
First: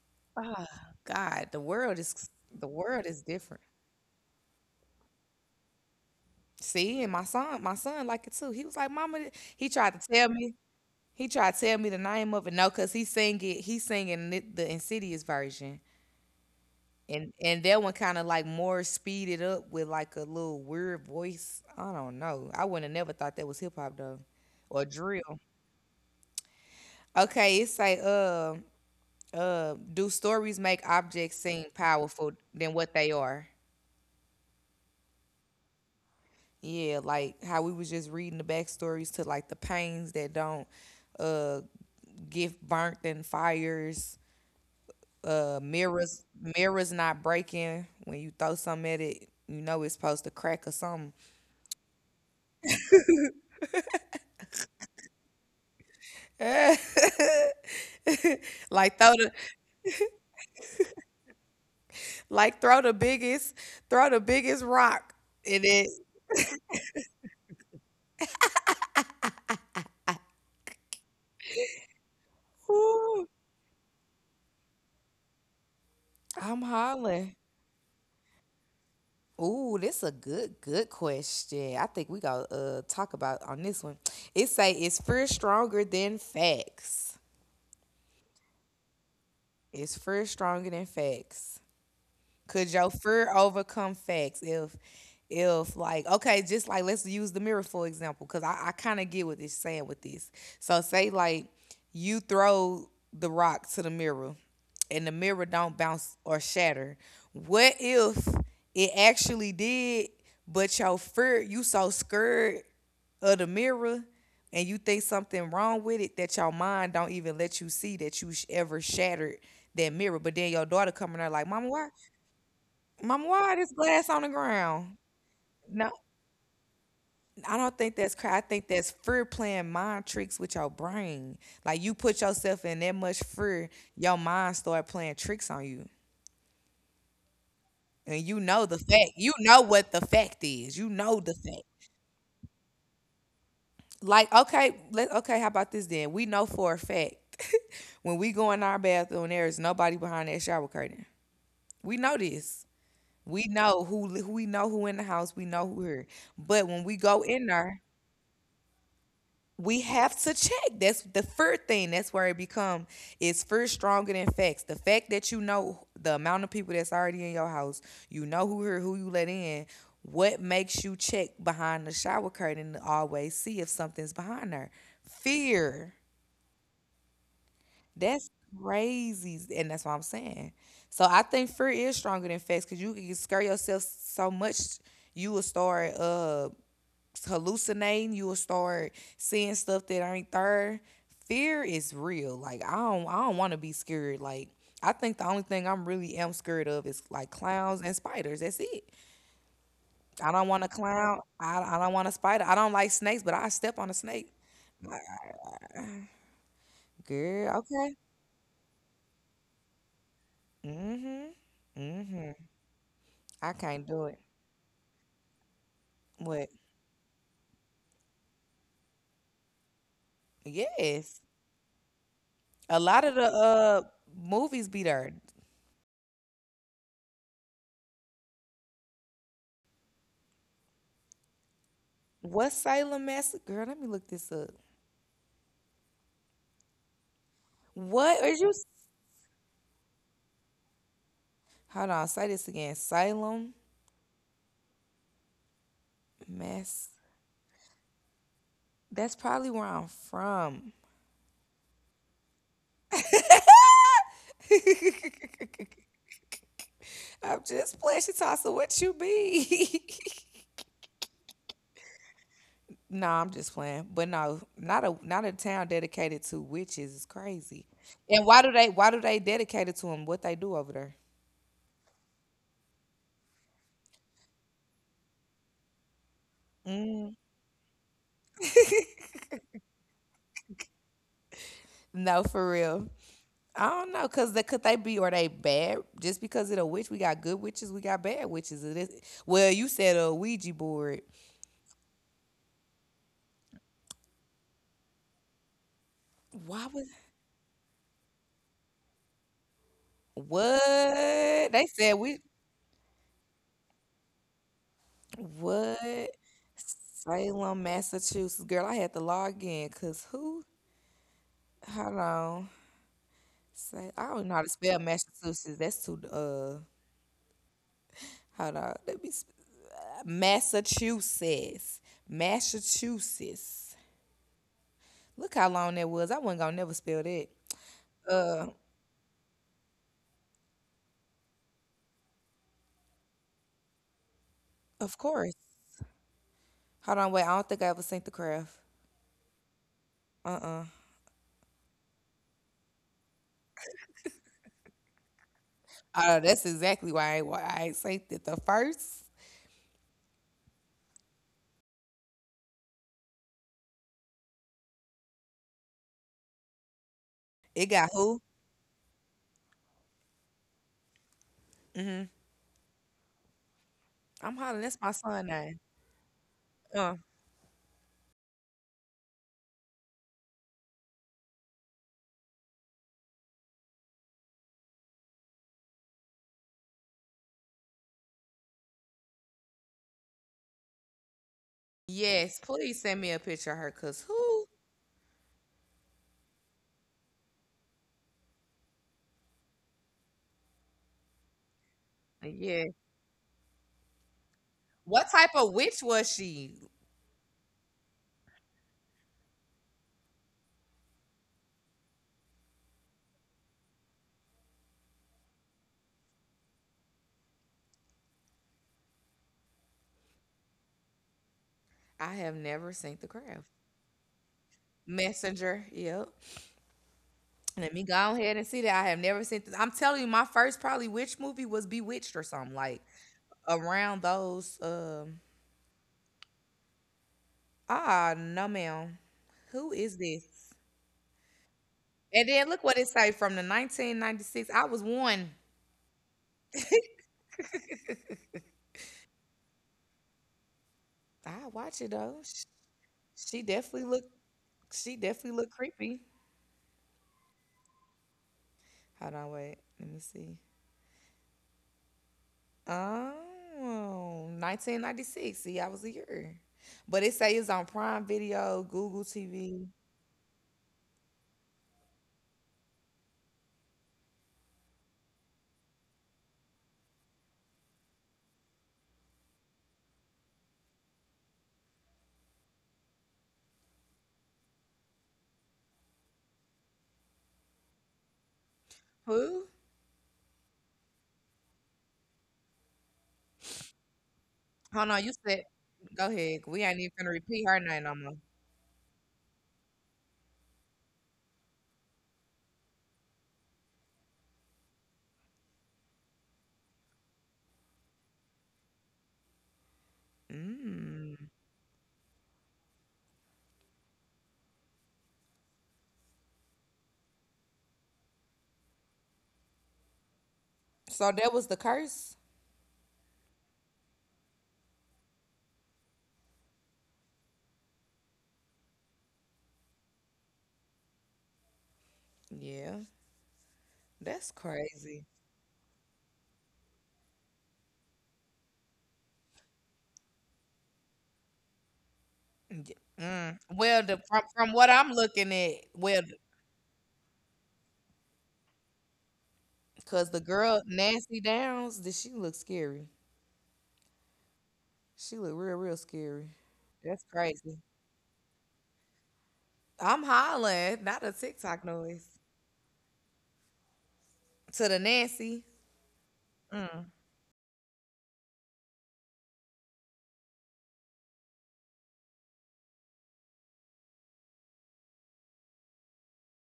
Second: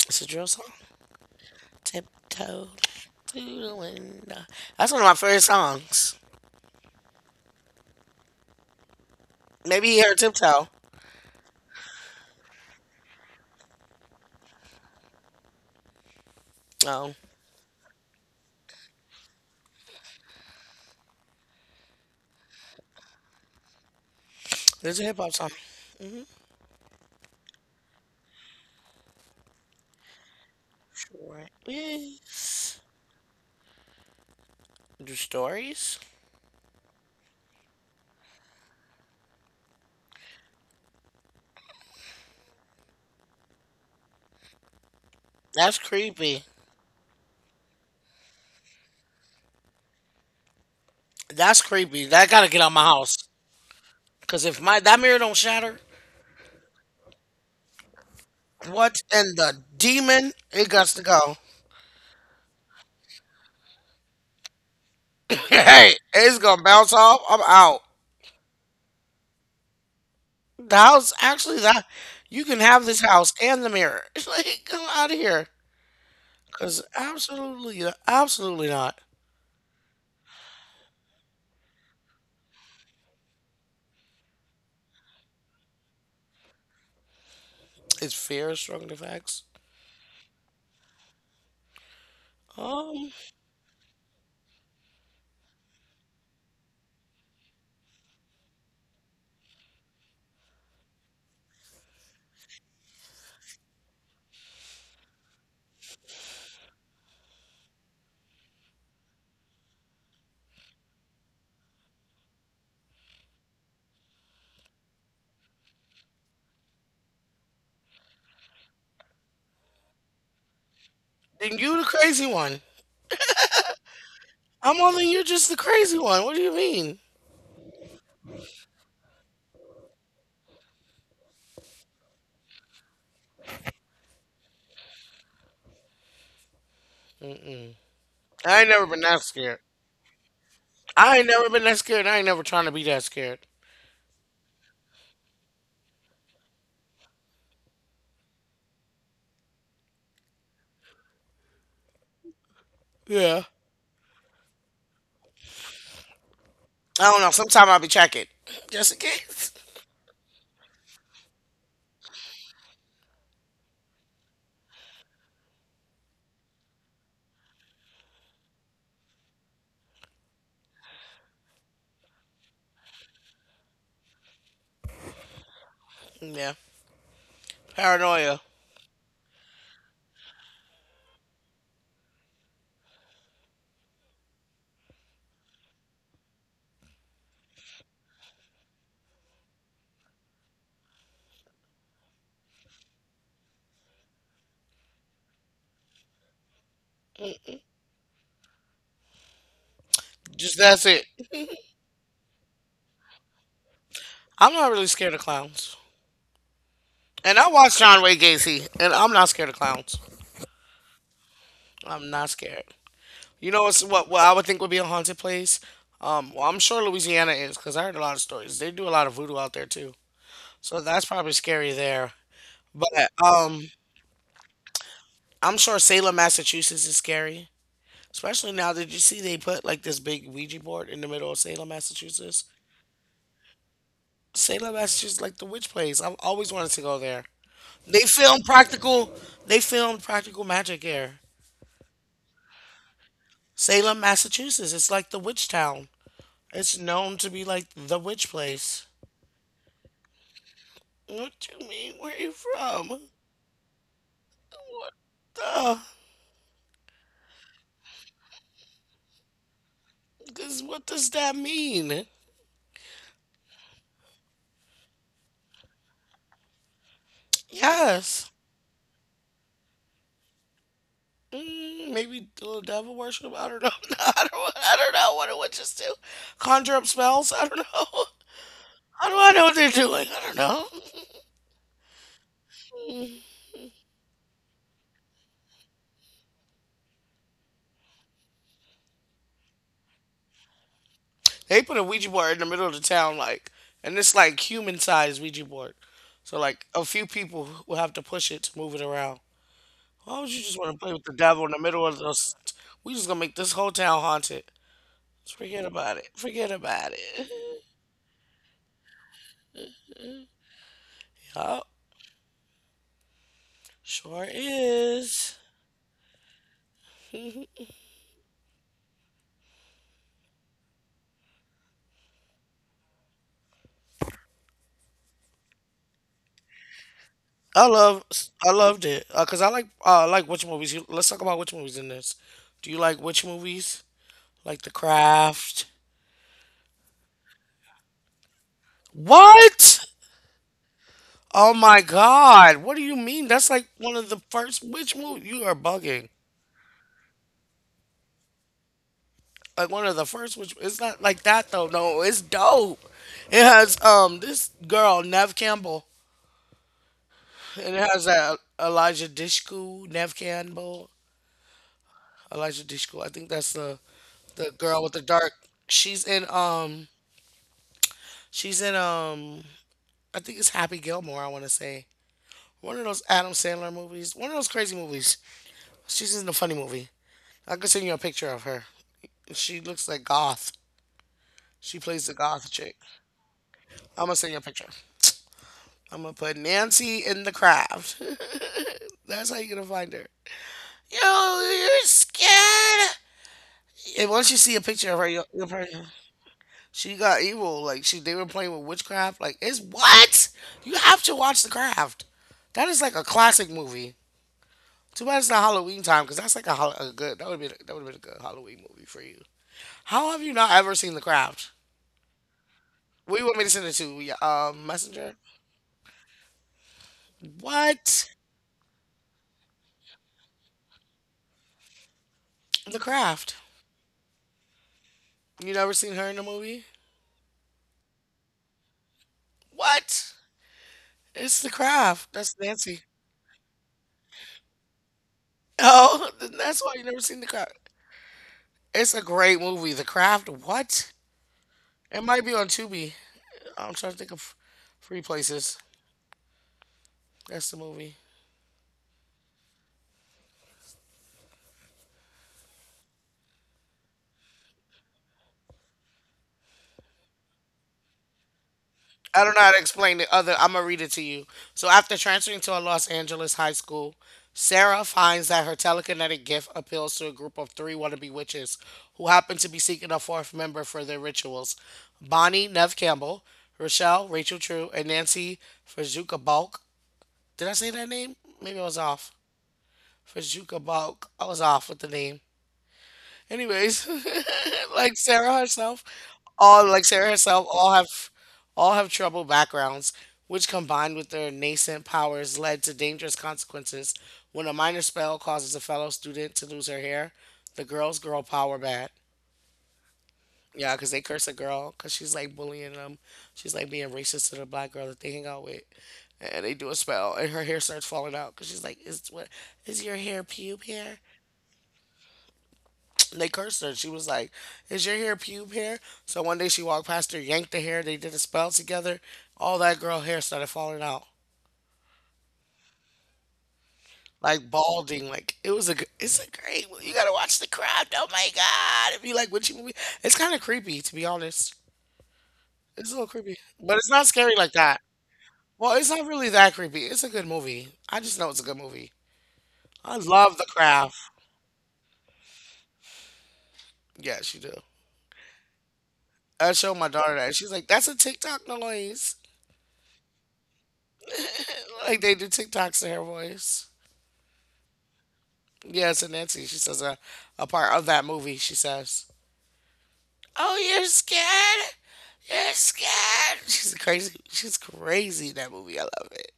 it's a drill Oh song. God, the Tiptoe world is to different. the window. That's one of my favorite songs. See, and my son like it too. He was like, "Mama," he Maybe tried you to heard tell me. Tiptoe. He tried to tell me the name of it. No, cause he sing it. He's singing it, the Insidious version, Oh, and that one kind of like more speeded up with like a little weird voice. I don't know. I wouldn't have never thought that was hip hop though, or there's a hip hop drill. song. Hmm. Okay, it say do stories make objects Sure. seem powerful than Yes. what they are? Do stories? Yeah, like how we was just reading the backstories to like the pains that don't uh get burnt in fires, That's mirrors, creepy. mirrors not breaking when you throw something at it, you know it's supposed to crack or something. That's creepy. That gotta get out my house. Cause if my that mirror don't shatter, what like throw the in the demon? It got to go. like throw the biggest Throw the biggest rock and it Hey, it's gonna bounce off. I'm out. The house, actually, that you can have this ooh, house and the mirror. It's like, come out of here. I'm Because hollering. absolutely, absolutely not. Ooh, this a good, good question. I think we gotta talk about on this one. It say is fear stronger than facts. Is fear a strong defects? Is fear stronger than facts? Could your Um, fear overcome facts? If like okay, just like let's use the mirror for example, because I kind of get what it's saying with this. So say like you throw the rock to the mirror and the mirror don't bounce or shatter. What if it actually did, but your fear you so scared of the mirror and you think something wrong with it that your mind don't even let you see that ever shattered that mirror. But then your daughter coming out like, then Mama, you the why crazy one. Mom, why this glass on the I'm ground? on the You're just the No, crazy one. What do you mean? I don't think that's cry. I think that's fear playing mind tricks with your brain. Like you put yourself in that much fear, your mind start playing tricks on you, Mm-mm. and you I know ain't the never been fact. that You know scared. what the fact is. You know I ain't the never fact. been that scared. I ain't never trying to be that scared. Okay. How about this then? We know for a fact when we go in our bathroom, there is nobody behind that shower curtain. We know this. Yeah. We know who in the house. We know who here. But when we I go don't know. in Sometime there, I'll be checking just in case. we have to check. That's the first thing. That's where it become is first stronger than facts. The fact that you know the amount of people that's already in your house, you know who you let in. What makes you check behind the shower curtain to always see if something's behind there? Fear. Yeah. That's Paranoia. crazy, and that's what I'm saying. So I think fear is stronger than facts because you can scare yourself so much, you will start hallucinating, you will start seeing stuff that ain't there. Fear is real. Like I don't want to be scared. Like I think the only thing I'm really am scared of is like clowns and spiders. That's it. I don't Just want a that's it. clown. I don't want a spider. I don't like snakes, but I step on a snake. I'm not really Like, scared of clowns. And I girl, watched okay. John Wayne Gacy, and I'm not scared of clowns. Mhm. I'm not Mhm. scared. I You know can't do it. what I would think would be a haunted place? What? Well, I'm sure Louisiana is because I heard a lot of stories. They do a lot of voodoo out there too, so that's Yes. probably scary there. A lot of But the movies be there. I'm sure Salem, Massachusetts is scary, especially now. Did you see they put like this big Ouija board in the middle of Salem, Massachusetts? What Salem Mass? Girl, let me look this up. Salem, Massachusetts, like the witch place. I've always wanted to go there. They What is filmed you? practical. They filmed Practical Magic here. Hold on, say this again. Salem, Salem, Massachusetts. It's like the witch town. It's Mass. known to be like the witch place. That's probably where I'm from. What do you mean? Where you from? What the? I'm just playing. She talks to what you be. 'Cause what does that mean? No, I'm just playing. But no, not a town dedicated to witches is crazy. And Yes. Why do they dedicate it to them? What they do over there? Maybe do a devil worship. I don't know. I don't. I don't know what do witches do. Conjure up Mm. spells. I don't know. How do I know what they're doing? I don't know. No, for real. I don't know, cause they, could they be or they bad? Just because it a witch, we got good witches, we got bad witches. It is, well, you said a Ouija board. They put a Ouija board in the middle of the town, like, and it's like human sized Ouija board. So like Why a was few people will have to push it to move it around. Why would you just want to play with the devil in What? the They middle said of we this? We just gonna make this whole town haunted. Just forget about it. what? Forget about it. Salem, Massachusetts. Girl, I had to log in because who? Yup, Hold on. Say I sure don't know how to spell is. Massachusetts. That's too hold on. Massachusetts. Massachusetts. Look how long that was. I wasn't gonna never spell that. I love, I loved it, cause I like witch movies. Let's talk about witch movies in this. Do you like witch movies? Like The Of course. Craft? Hold on, wait, I don't think I ever sent the craft. What? Uh-uh. Oh my God! What do you mean? That's like one of the first witch movies. You are bugging. Oh, that's exactly why I ain't it. The first, Like one of the first which, it's not like that though. No, it's dope. It has this girl Nev Campbell. it And got it has who? that Elijah Dishku, Nev Campbell. Mm-hmm. Elijah Dishku, I think that's the I'm the hollering. That's girl my with the son dark. name. She's in. Uh. She's in. I think it's Happy Gilmore, I want to say. One of those Adam Sandler movies, one of those crazy movies. She's in a funny movie. I could send you a picture of her. She looks like goth. She plays the Yes, goth chick. please send me a picture of her because I'm gonna send you a who? picture. I'm gonna put Nancy in The Craft. That's how you're gonna find her. Yo, you're Yeah. scared. And once you see a picture of What her, you'll, type you'll of witch probably, was she? she got evil. Like they were playing with witchcraft. Like it's what, you have to watch The Craft. That is like a classic movie. Too bad it's not Halloween time because that's like a good. That would have been a good Halloween movie for you. How have you not ever seen The Craft? I have never seen the What do you want craft. me to send it to? Yeah, Messenger. Messenger. Yep. Let me What? go ahead and see that. I have never seen this. I'm telling you, my first probably witch movie was Bewitched or something The like Craft. around those. You never seen her in a movie? No, ma'am. Who is What? this? It's The Craft. And That's then look what Nancy. it say from the 1996. I was one. Oh, then that's why you never seen The Craft. It's a great movie. The Craft. What? I watch it It though. might be on Tubi. She I'm definitely trying to look. think of She free definitely look places. creepy. That's the movie. Hold on, wait. Let me see. Oh, 1996. See, I was a year. But it say it's on Prime Video, Google I don't know how to TV. explain it. Other, I'm gonna read it to you. So after transferring to a Los Angeles high school, Sarah finds that her telekinetic gift appeals to a group of three wannabe witches who happen to be seeking a fourth member for their rituals. Bonnie Nev Campbell, Rochelle Rachel True, and Nancy Fazuka. Did I say that name? Maybe I was off. Who? Fajuka Balk. I was off with the name. Anyways, Hold like on, you Sarah said. herself, Go ahead. We ain't like even gonna Sarah repeat herself, her all name have no more. Troubled backgrounds, which combined with their nascent powers led to dangerous consequences. When a minor spell causes a fellow student to lose her hair, the girls grow power bad. Yeah, cause they Mm. curse a girl, cause she's like bullying them. She's like being racist to the black girl that they hang out with. And they do a spell, and her hair starts falling out. Cause she's like, "Is what? Is your hair pube hair?" So that was the curse. And they cursed her. She was like, "Is your hair pube hair?" So one day she walked past her, yanked the hair. They did a spell together. All that girl hair started falling out, Yeah, that's like crazy. balding. Like it was a, it's a great movie. You gotta watch The Craft. Oh my god! If you like witchy movie, it's kind of creepy to be honest. It's a little Mm. creepy, but Well, it's not scary from like what that. I'm looking at, Well, it's well, not really that creepy. It's a good movie. I just know it's a good movie. I cause the love The girl Craft. Nancy Downs, did she look scary? Yes, you do. She look real, real scary. I showed my That's daughter that. She's crazy. like, that's a TikTok noise. I'm hollering, not a TikTok Like noise. they do TikToks to her voice. To the Nancy. Yeah, it's a Nancy. She says Mm. A part of that movie. She says, "Oh, you're scared. You're scared." She's crazy. She's crazy in that movie. I love it.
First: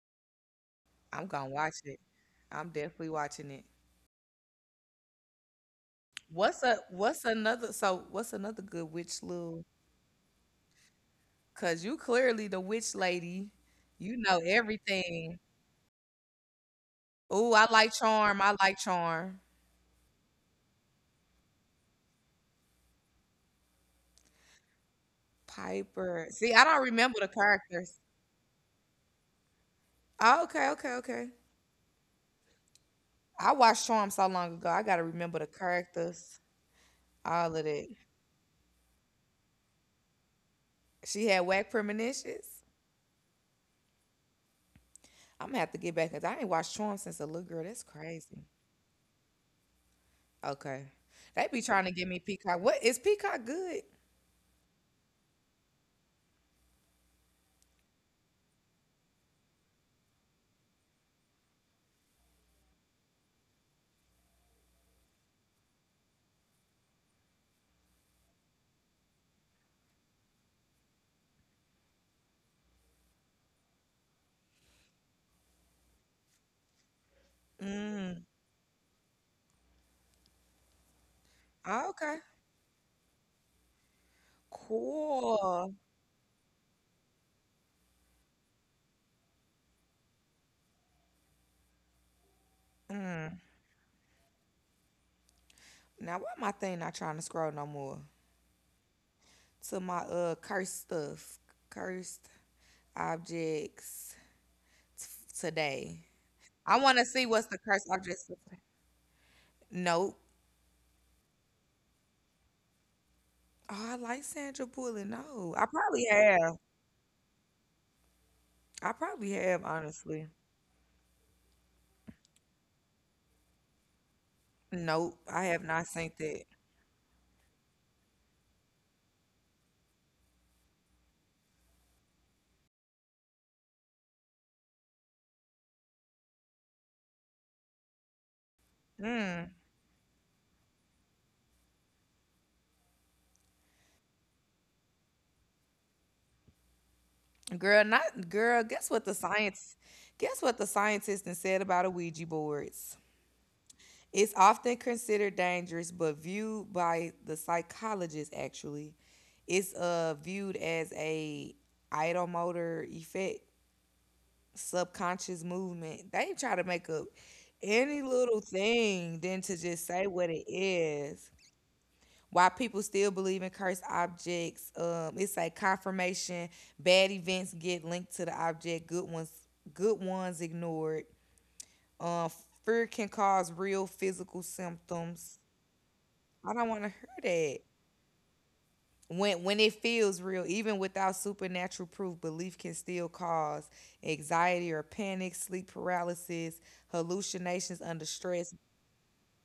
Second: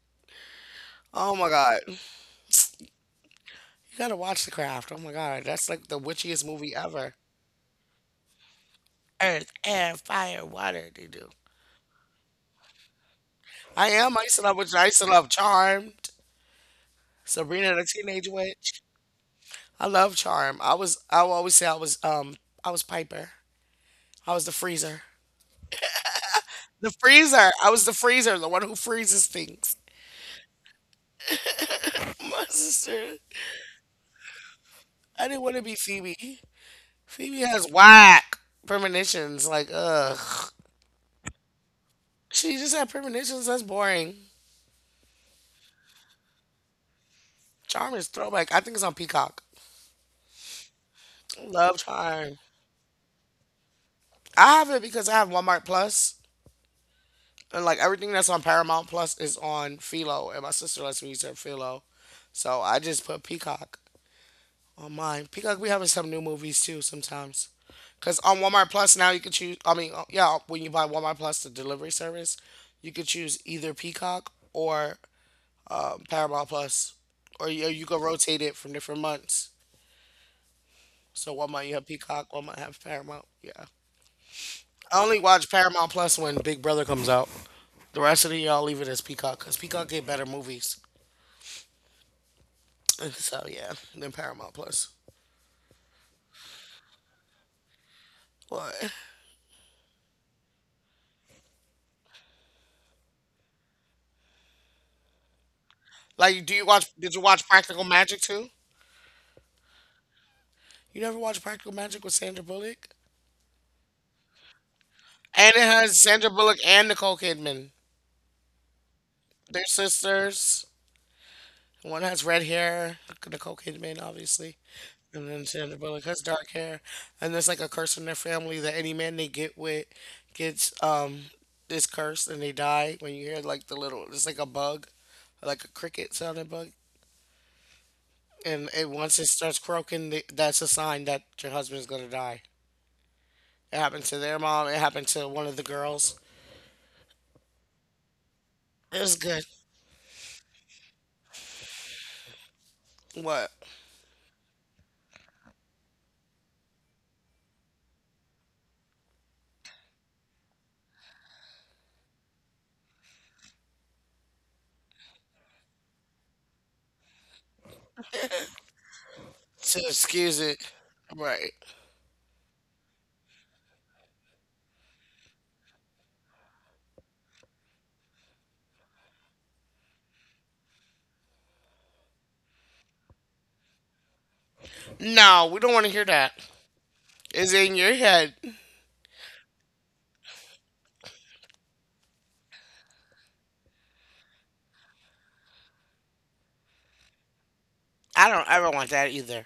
I'm Oh gonna my watch god, you it. I'm definitely watching it. gotta watch The Craft. Oh my god, that's like the witchiest What's movie a ever. what's another so what's another good witch Earth, little air, fire, water. They do. cause you clearly the witch lady. I am. You I used know to love which I used to love everything. Charmed, Ooh, I Sabrina the like Teenage Charm. I like Witch. Charm. I love Charm. I will always say I was I was Piper. I was the freezer. Piper. See, I don't The remember the freezer. I was the characters. freezer, the one who freezes things. Oh, okay, okay, okay. My sister. I watched Charm so long ago. I gotta I remember didn't the want to be characters, Phoebe. Phoebe all of has that. whack premonitions. Like, ugh. She had whack She premonitions. just had premonitions. That's boring. I'm gonna have to get back because I ain't watched Charm since a little girl. That's Charm is crazy. throwback. I think it's on Peacock. Okay. They be Love trying to give me Charm. peacock. What is peacock good? I have it because I have Walmart Plus, and like everything that's on Paramount Plus is on Philo, and my sister lets me use her Philo, so I just put Peacock on mine. Peacock, we having some new movies too sometimes, cause on Walmart Plus now you can choose. When you buy Walmart Plus the delivery service, you could choose either Peacock or Paramount Plus, or you can Mm. rotate it from different months. So one month you have Oh, okay. Peacock, one month have Paramount. Yeah, I only watch Cool. Paramount Plus when Big Brother comes out. The rest of the year I'll leave it as Peacock, cause Peacock get better movies. Mm. So yeah, then Paramount Plus. Now why my thing not trying to scroll no more? What? To my cursed stuff. Cursed objects t- today. Like, do you I watch? wanna Did you see what's watch the Practical cursed objects Magic for too? today. Nope. You never watched Practical Magic with Sandra Bullock? Oh, I like Sandra Bullock. No. And I it has probably Sandra have. Bullock and Nicole Kidman. I probably have, They're honestly. sisters. One has red hair, Nicole Kidman, obviously, Nope. and I then have Sandra not Bullock seen has that. dark hair. And there's like a curse in their family that any man they get with gets this curse and they die. When you hear like the little, it's like a bug, like a cricket sounding bug and it, once it Mm. starts croaking, that's a sign that your husband's gonna die. It happened to their mom. It happened to one of the girls. Girl, not girl, guess It what the was good. science guess what the scientist done said about Ouija boards? What? It's often considered dangerous, but viewed by the psychologist actually, it's viewed as a idiomotor effect, subconscious movement. They try to make up any little thing than to just To say what excuse it it. is Right. why people still believe in cursed objects. It's like confirmation. Bad events get linked to the object. Good ones ignored. Um, fear can cause real physical symptoms. No, we don't want to hear that. I don't want to hear It's that. in your head. When it feels real, even without supernatural proof, belief can still cause anxiety or panic, sleep paralysis, hallucinations under I don't stress, ever want that either.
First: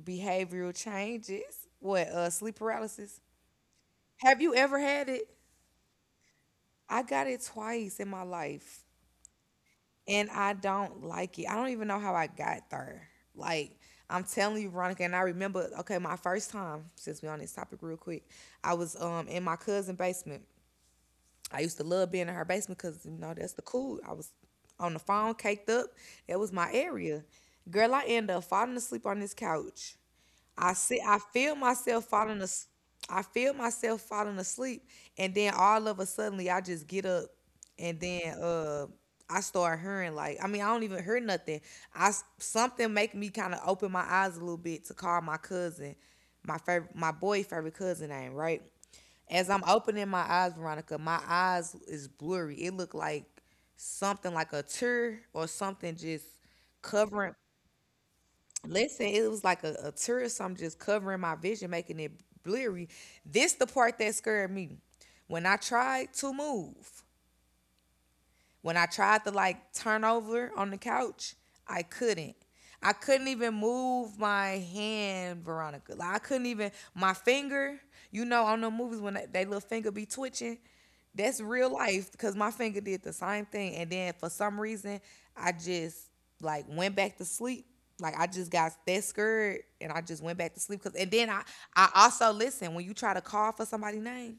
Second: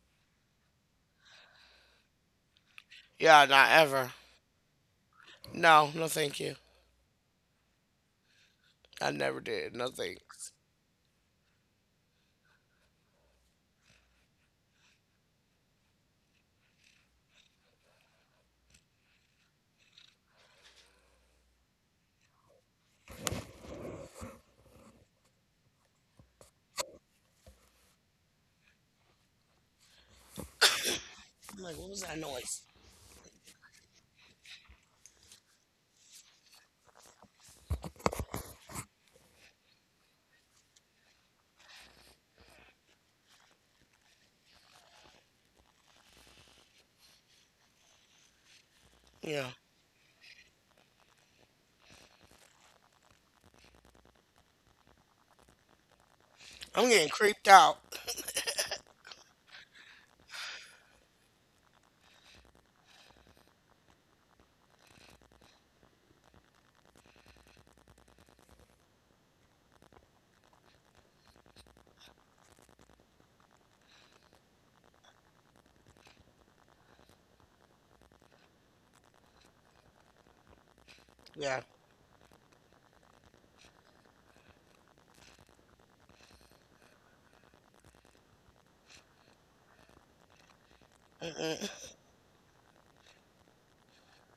behavioral changes. What? Sleep paralysis. Yeah, not ever. Have you ever had it? No, no, thank you. I got it twice in my life, I never did. No and thanks. I don't like it. I don't even know how I got there. Like, I'm telling you, Veronica, and I remember, okay, my first time, since we on this topic real quick, I was in my cousin's basement. I used to love being in her basement because, you know, that's the cool. I was on the phone, caked up. That was my area. Girl, I end up falling asleep on this couch. I see I feel I'm like, what was myself that falling noise? as I feel myself falling asleep, and then all of a suddenly I just get up, and then I start hearing, like, I mean, I don't even hear nothing. Something make me kind of open my eyes a little bit to call my cousin, my favorite my boy favorite cousin name, right? Yeah. As I'm opening my eyes, Veronica, my eyes is blurry. It looked like something like a tear or something just I'm getting covering. creeped out. Listen, it was like a tear or something just covering my vision, making it blurry. This the part that scared me. When I tried to move, when I tried to like turn over on the couch, I couldn't. I couldn't even move my hand, Veronica. Like, I couldn't even my finger. You know, on the movies when that, they little finger be twitching, that's Yeah. real life, because my finger did the same thing. And then for some reason, I just like went back to sleep. Like, I just got that scared and I just went back to sleep. Cause, and then I Mm-mm. I also listen, when you try to call for somebody's name,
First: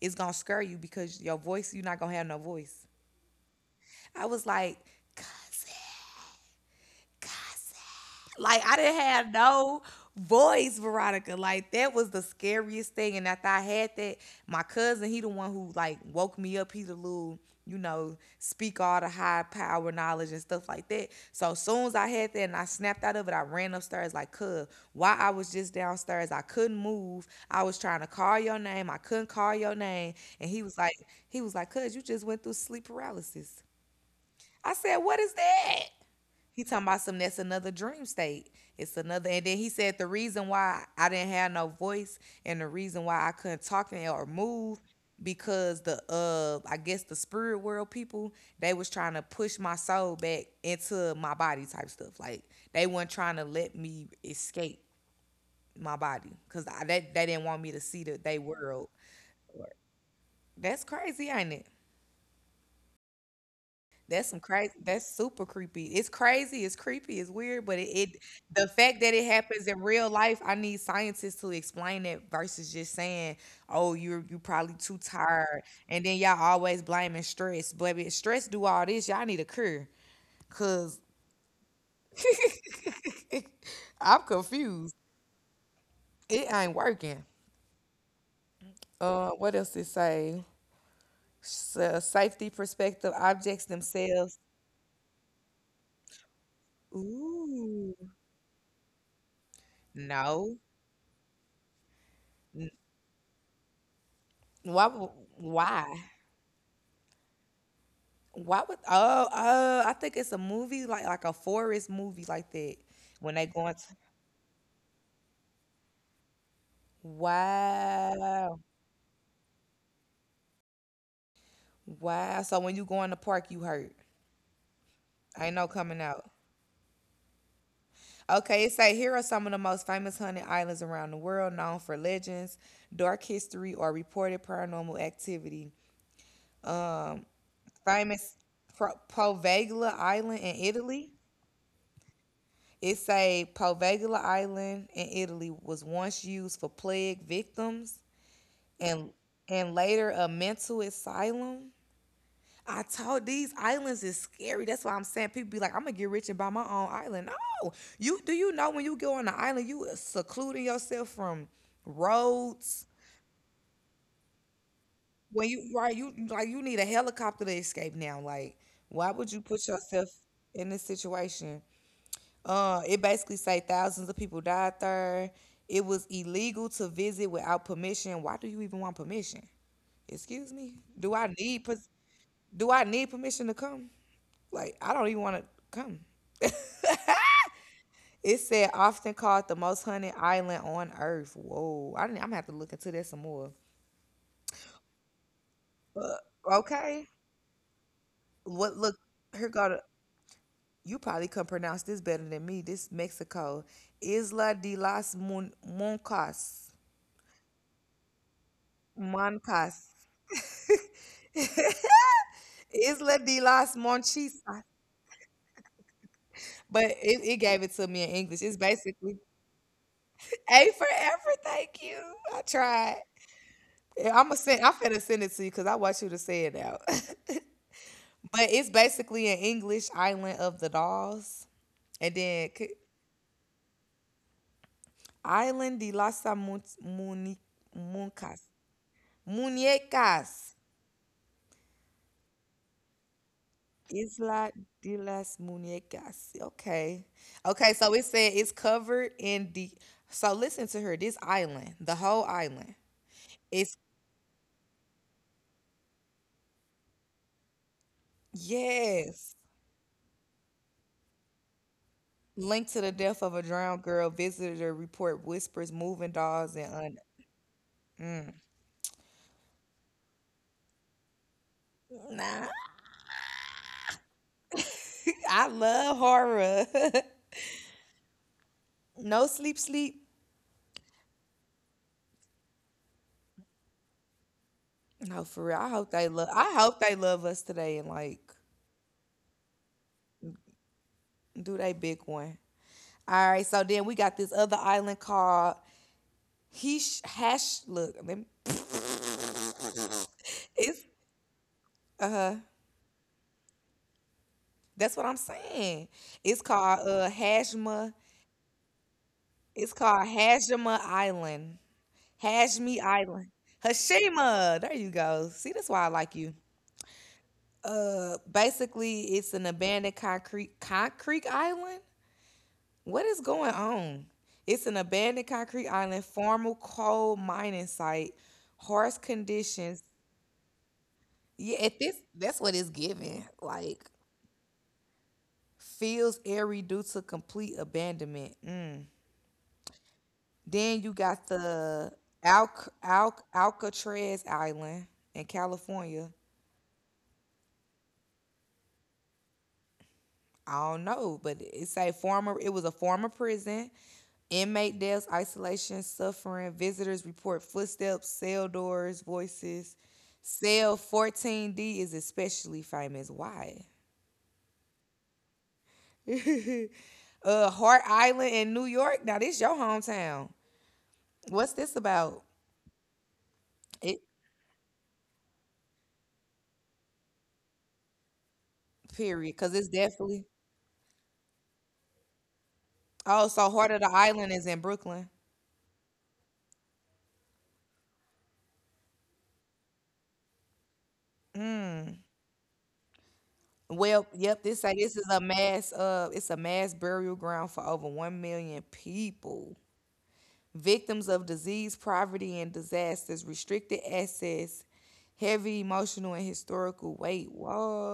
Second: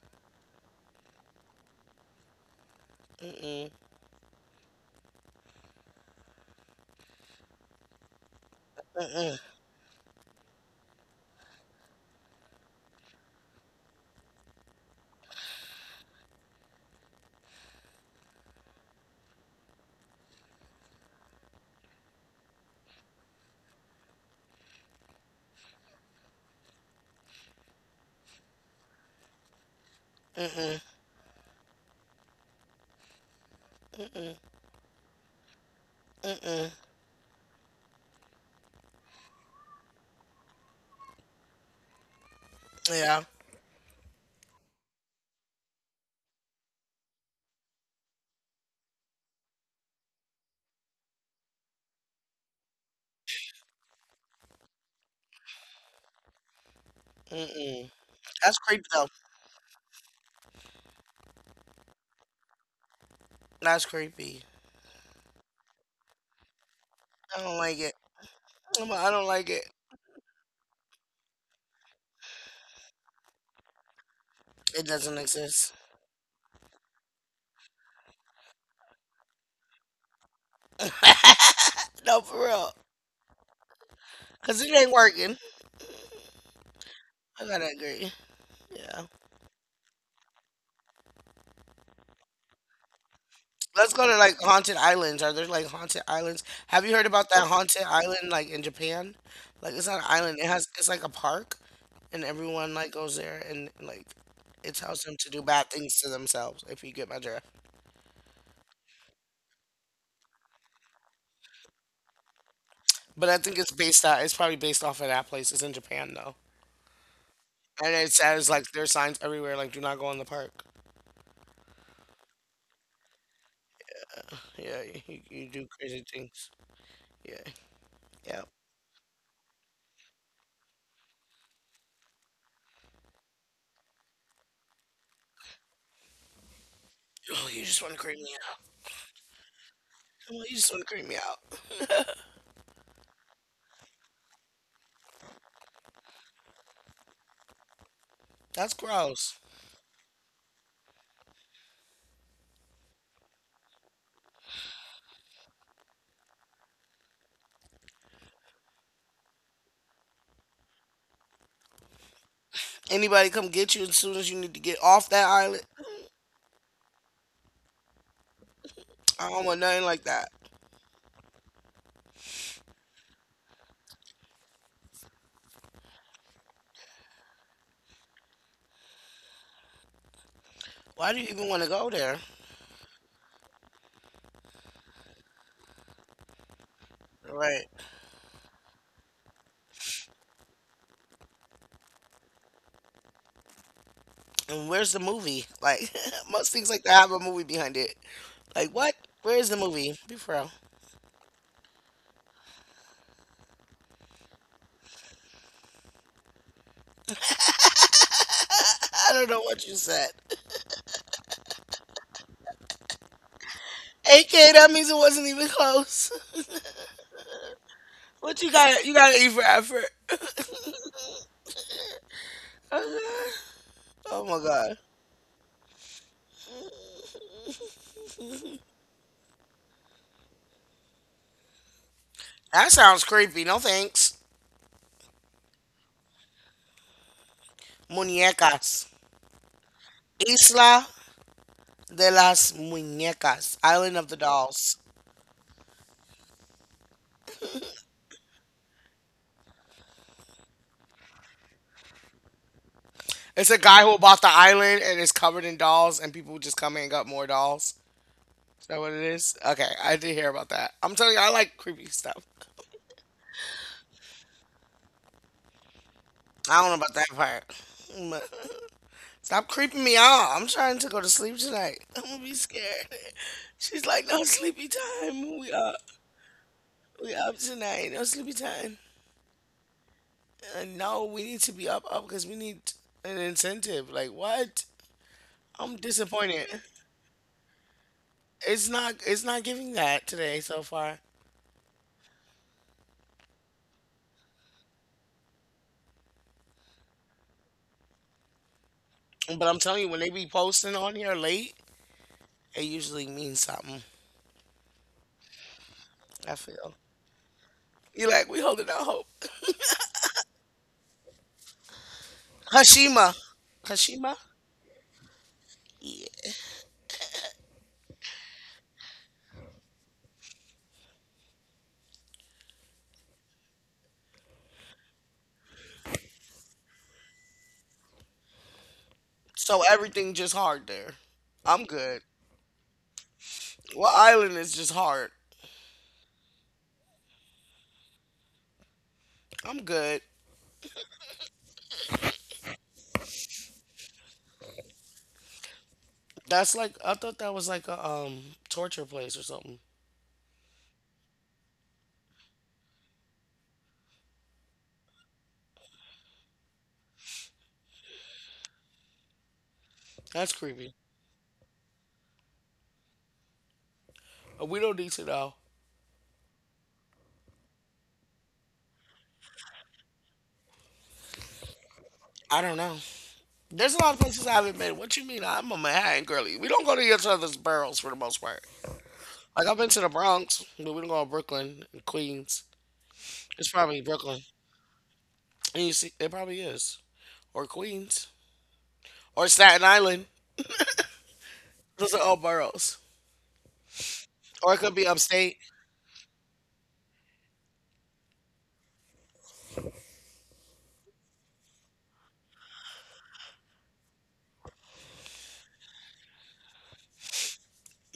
it's gonna scare you because your voice, you're not gonna have no voice. Mm-mm. I was like, cousin, cousin. Like, I didn't have no voice, Veronica. Like, that was the scariest thing. And after I had that, my cousin, he the one who like woke me up. He the little, you know, speak all the high power knowledge and stuff like that. So as soon as I had that and I snapped out of it, I ran upstairs like, cuz, while I was just downstairs, I couldn't move. I was trying to call your name. I couldn't call your name. And he was like, cuz, you just went through sleep paralysis. I said, what is that? He talking about some that's another dream state. It's another, and then he said the reason why I didn't have no voice and the reason Yeah. why I couldn't talk and or move because the I guess the spirit world people, they was trying to push my soul back into my body type stuff. Like, they weren't trying to let me escape my body because they didn't want me to Mm-mm. see the they That's creepy, world. though. That's crazy, ain't it? That's That's some creepy. crazy. That's super creepy. It's crazy. It's creepy. It's I don't weird. like But it. The I'm like, fact I that don't it like it. happens in real life, I need scientists to explain it versus just saying, "Oh, you're you probably It too doesn't tired," exist. and then y'all always blaming stress. But if stress do all this, y'all need a cure. Cause No, for real. I'm Because it ain't confused. working. It ain't working. I gotta agree. Yeah. What else it say? Safety perspective objects Let's go to like themselves. haunted islands. Are there like haunted islands? Have you heard about that haunted Ooh, island like in Japan? Like it's not an island. It no. has it's like a park and everyone like goes there and like it Why? tells them w- to do bad things Why? to themselves if you get my drift. Why would? Oh, oh! I think it's a movie, like a forest movie like that. But I When they think it's go into, based out it's probably based off of that place. It's in Japan though. And it says wow, like there's signs everywhere like do not go in the park. wow. So when you go in the park, you hurt. Yeah, you Ain't do no crazy coming out. things. Yeah, yeah. Okay, it say here are some of the most famous haunted islands around the world, known for legends, dark history, or reported paranormal activity. Oh, you just want to creep me Famous out. Poveglia Come on, Island you in just want to creep me Italy. out. It say Poveglia Island in Italy was once used for plague victims That's and gross. and later a mental asylum. I told these islands is scary. That's why I'm saying people be like, I'm gonna get rich and buy my own island. No, you do you know when you go on the island, you secluding yourself from roads. Anybody come get you as soon as you need to get off that When island? you right, you like you need a helicopter to escape now. Like, why I would don't you want put nothing like yourself that. in this situation? It basically say thousands of people died there. It was illegal to visit without permission. Why do you even want permission? Excuse me. Why Do do you I even want need? to go there? Do I need permission to come? Like, I don't even want to come. Right. It said often called the most hunted island on earth. Whoa, I didn't, I'm gonna have to look into this some more. And where's the movie? Like, But most things like that have okay, a movie behind it. Like, what? what? Look, Where is here the go to movie? Be for real. you. Probably can pronounce this better than me. This Mexico, Isla de las Mon- Moncas, I don't know what you Moncas, said. Isla de las AK, Monchisas. that means it wasn't even close. But it gave it to me in What English. you It's got? You got to basically eat for effort. A for effort. Thank you. I tried. Oh I'm my gonna send. god. I'm finna send it to you because I want you to say it out. But it's basically an English Island of the Dolls, and then That sounds creepy. No thanks. Island de las Muncas, Muñecas. Muñecas. Isla de las Muñecas, Island of the Isla Dolls. de las Muñecas. Okay, okay. So it said it's covered in the. So listen to her. This island, the whole island, It's a it's guy who bought the island and it's covered in dolls, and people just come in and got more dolls. Is that what it is? yes. Okay, I did hear about that. I'm telling you, I like creepy stuff. Linked to the death of a drowned girl, visitor report whispers moving dolls I don't and know about un. that part. But stop creeping me out. I'm trying to go to sleep tonight. I'm gonna be Nah. scared. She's like, no sleepy time. We I up. love horror. We up tonight. No sleepy time. No sleep, sleep. No, we need to be up, up because we need an incentive. Like what? No, for real. I'm disappointed. I hope they love us today, and like It's not giving that today so far. do they big one. All right. So then we got this other island called Hesh Hash. Look, let me- But I'm telling you, when they be posting it's on here late, it usually means something. that's what I'm saying. I It's feel. called Hashma. You're like, we holding out hope. It's called Hashima Island. Hashmi Hashima. Island. Hashima? Hashima. There you go. See, that's why I like you. Basically, it's an abandoned concrete island. What is going on? It's an abandoned concrete island, former coal mining site, harsh So conditions. everything just hard there. Yeah, I'm at this good. that's what it's giving. Well Like, island is just hard. feels airy due to complete abandonment. Mm. I'm good. Then you got the Al Al Alcatraz Island in California. That's like I thought that was like a torture place or something. I don't know, but it's a former, it was a former prison. Inmate deaths, isolation, suffering. Visitors report footsteps, cell doors, voices. That's creepy. Cell 14D is especially famous. Why? We don't need to know. Hart Island in New York. Now, this your hometown. What's this about? I don't know. There's a lot of It places I haven't been. What you mean? I'm a Manhattan girly. We don't go to each other's barrels for the most part. period, Like because I've been it's to the definitely. Bronx, but we don't go to Brooklyn and Queens. Oh, It's so Heart probably of the Brooklyn. Island is in Brooklyn. And you see, it probably is, or Queens, or Staten Island. Those are Mm. all boroughs. Well, yep. Or it This could say be this is a upstate. mass. It's a mass burial ground for over 1,000,000 people, victims of disease, poverty, and disasters, restricted access, heavy emotional and historical weight.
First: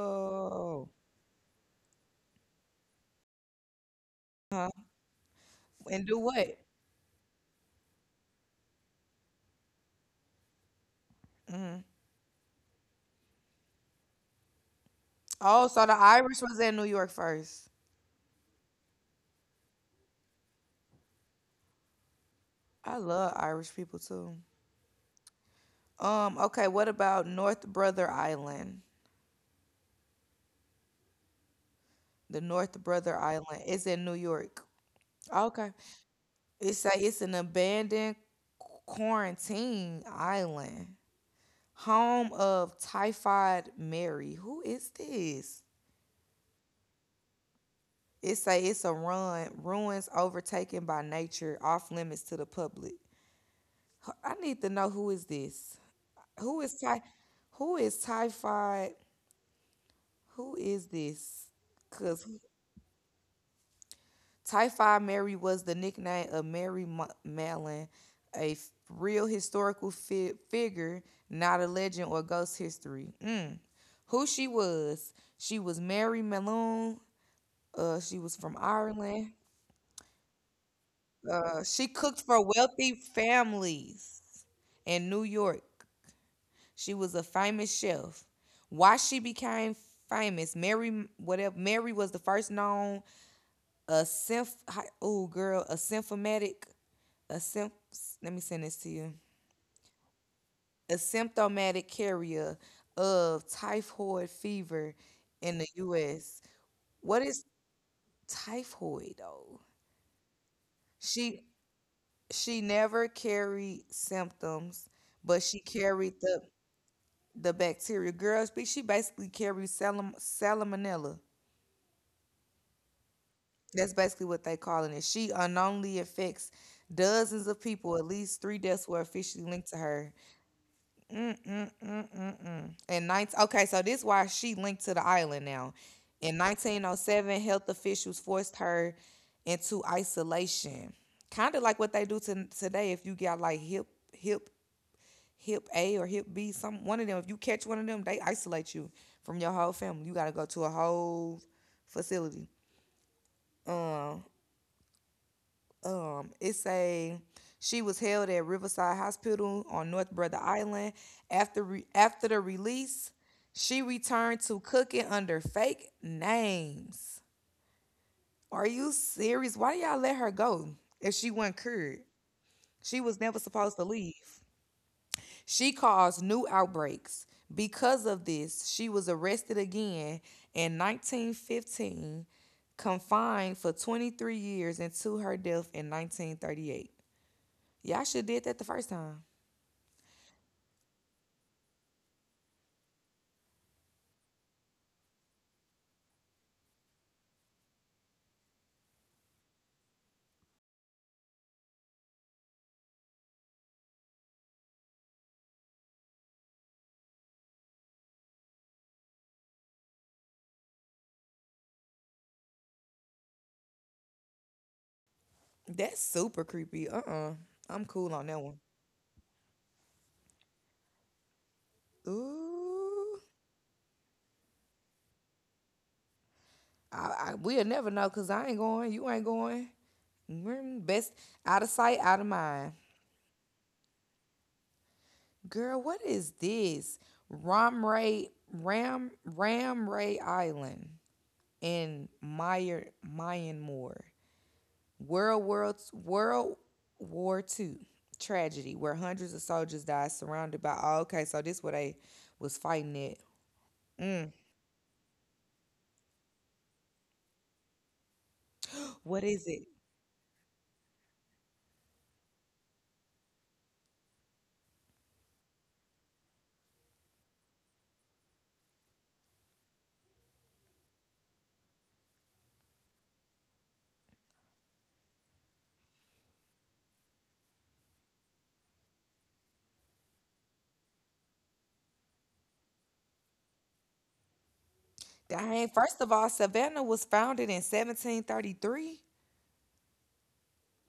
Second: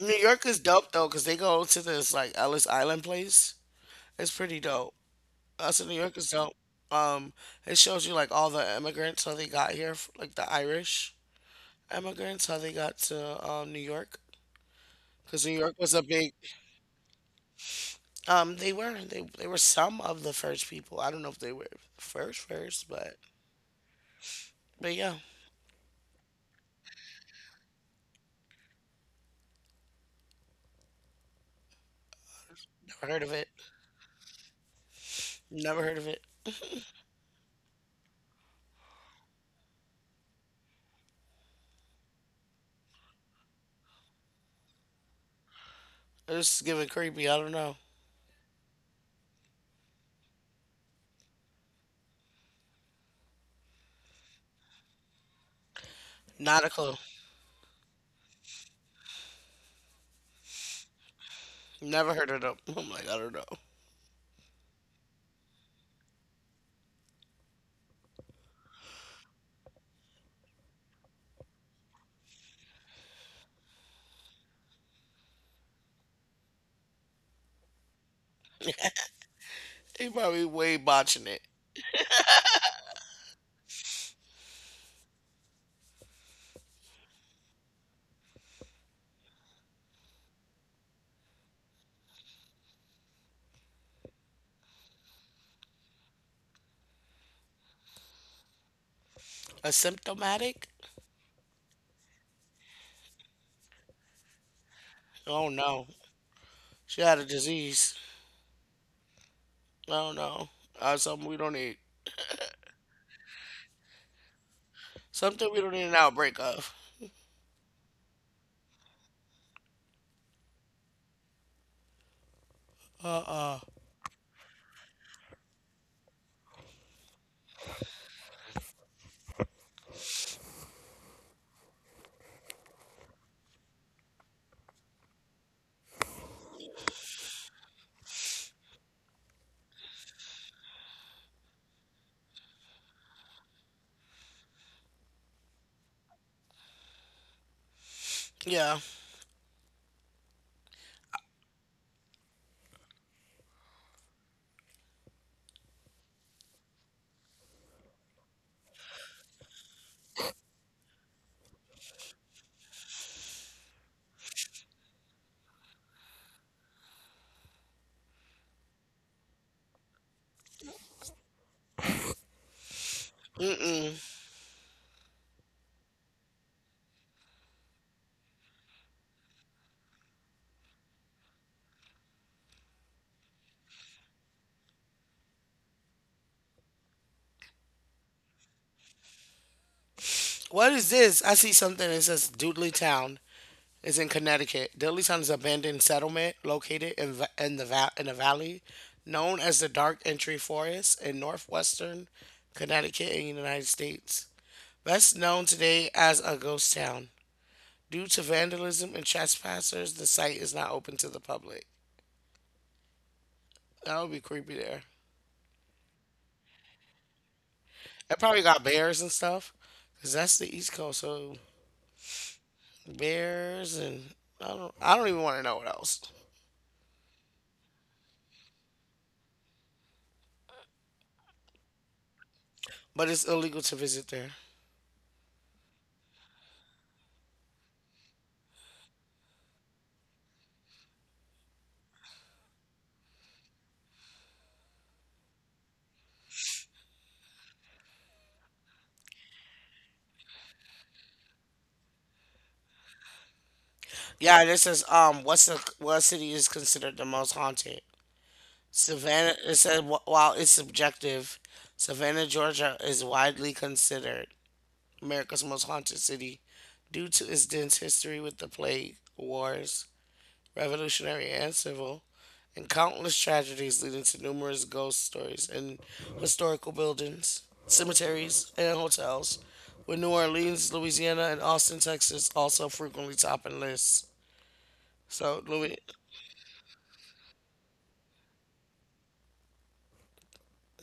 New York is dope though, cause they go to this like Ellis Island place. It's pretty Huh? dope. Us in New And York do is dope. what? Um, it shows you like all the immigrants how they got here, like the Irish Hmm. immigrants how they got to New York, cause New Oh, York so the was a big. Irish was in New York first. They were they were some of the first people. I don't know if they were first first, I love Irish people too. but yeah, Okay, what about North Brother Island? The North never Brother heard of it. Island is in New York. Okay. Never heard of it. It's it's an abandoned quarantine island, home of Typhoid Mary. Who is this? It's giving creepy. I don't know. It say it's a ruins overtaken by nature, off limits to the public. I need to know, who is this? Who Not a is clue. ty- who is typhoid? Who is this? Never Cause heard of them. I'm like I don't know. Typhoid Mary was the nickname of Mallon, a real historical figure, not a legend or ghost history. Mm. Who she was? She was Mary Mallon. She was from Ireland. He probably way botching it. She cooked for wealthy families in New York. She was a famous chef. Why she became famous? Mary, whatever. Mary was the first known a symph. Oh, girl, a symphomatic. A symph. Let me send this to you. Asymptomatic? A symptomatic carrier of typhoid fever Oh in the no, U.S. she What had a is disease. typhoid though? Oh no, uh, something we She don't need. she never carried symptoms, but Something she we don't need an carried the outbreak of. the bacteria. Girl, she basically carries salmonella. Uh uh. That's basically what they calling it. She unknowingly infects dozens of people. At least three deaths were officially linked to her. Mm-mm-mm-mm-mm. And 19, okay, so this why she linked to the island now. In 1907, health officials forced her into isolation, kind of like what they do to, today, if you got like hip hip A or hip B, some one of them. If you catch one of them, they isolate Yeah. you from your whole family. You gotta go to a whole facility. Um, it's a She was held at Riverside Hospital on North Brother Island. After the release, she returned to cooking under fake names. Are you serious? Why do y'all let her go if she wasn't cured? She was never Mm supposed to mm. leave. She caused new outbreaks. Because of this, she was arrested again in 1915, confined for 23 years until her death in 1938. Y'all should did that the first time. What is this? I see something that says Doodley Town is in Connecticut. Dilleytown is an abandoned settlement located in, in a valley known as the Dark Entry Forest in northwestern Connecticut in the United States. Best known today as a ghost town. Due to vandalism and trespassers, the site is not open to the public. That would be creepy there. That's super creepy. Uh-uh. I'm cool It on that probably one. got bears and stuff, cause that's the East Coast. So Ooh. bears and I don't even want to know what else. I we'll never know because I ain't going. You ain't going. Mm, best out of sight, out of mind. But it's illegal to visit there. Girl, what is this? Ram Ray Island in Meyer Myanmar. World War Two tragedy where hundreds of soldiers died, surrounded by... oh, okay, so this what they was fighting at. Mm, Yeah, this is. What's the what city is considered the most haunted? what Savannah. is it? It said while it's subjective, Savannah, Georgia is widely considered America's most haunted city due to its dense history with the plague, wars, revolutionary and civil, and countless tragedies leading to numerous ghost stories and historical buildings, cemeteries, and hotels. With New Orleans, Louisiana, and Austin, Texas also frequently topping lists. So, Dang, Louis. first of all, Savannah was founded in 1733.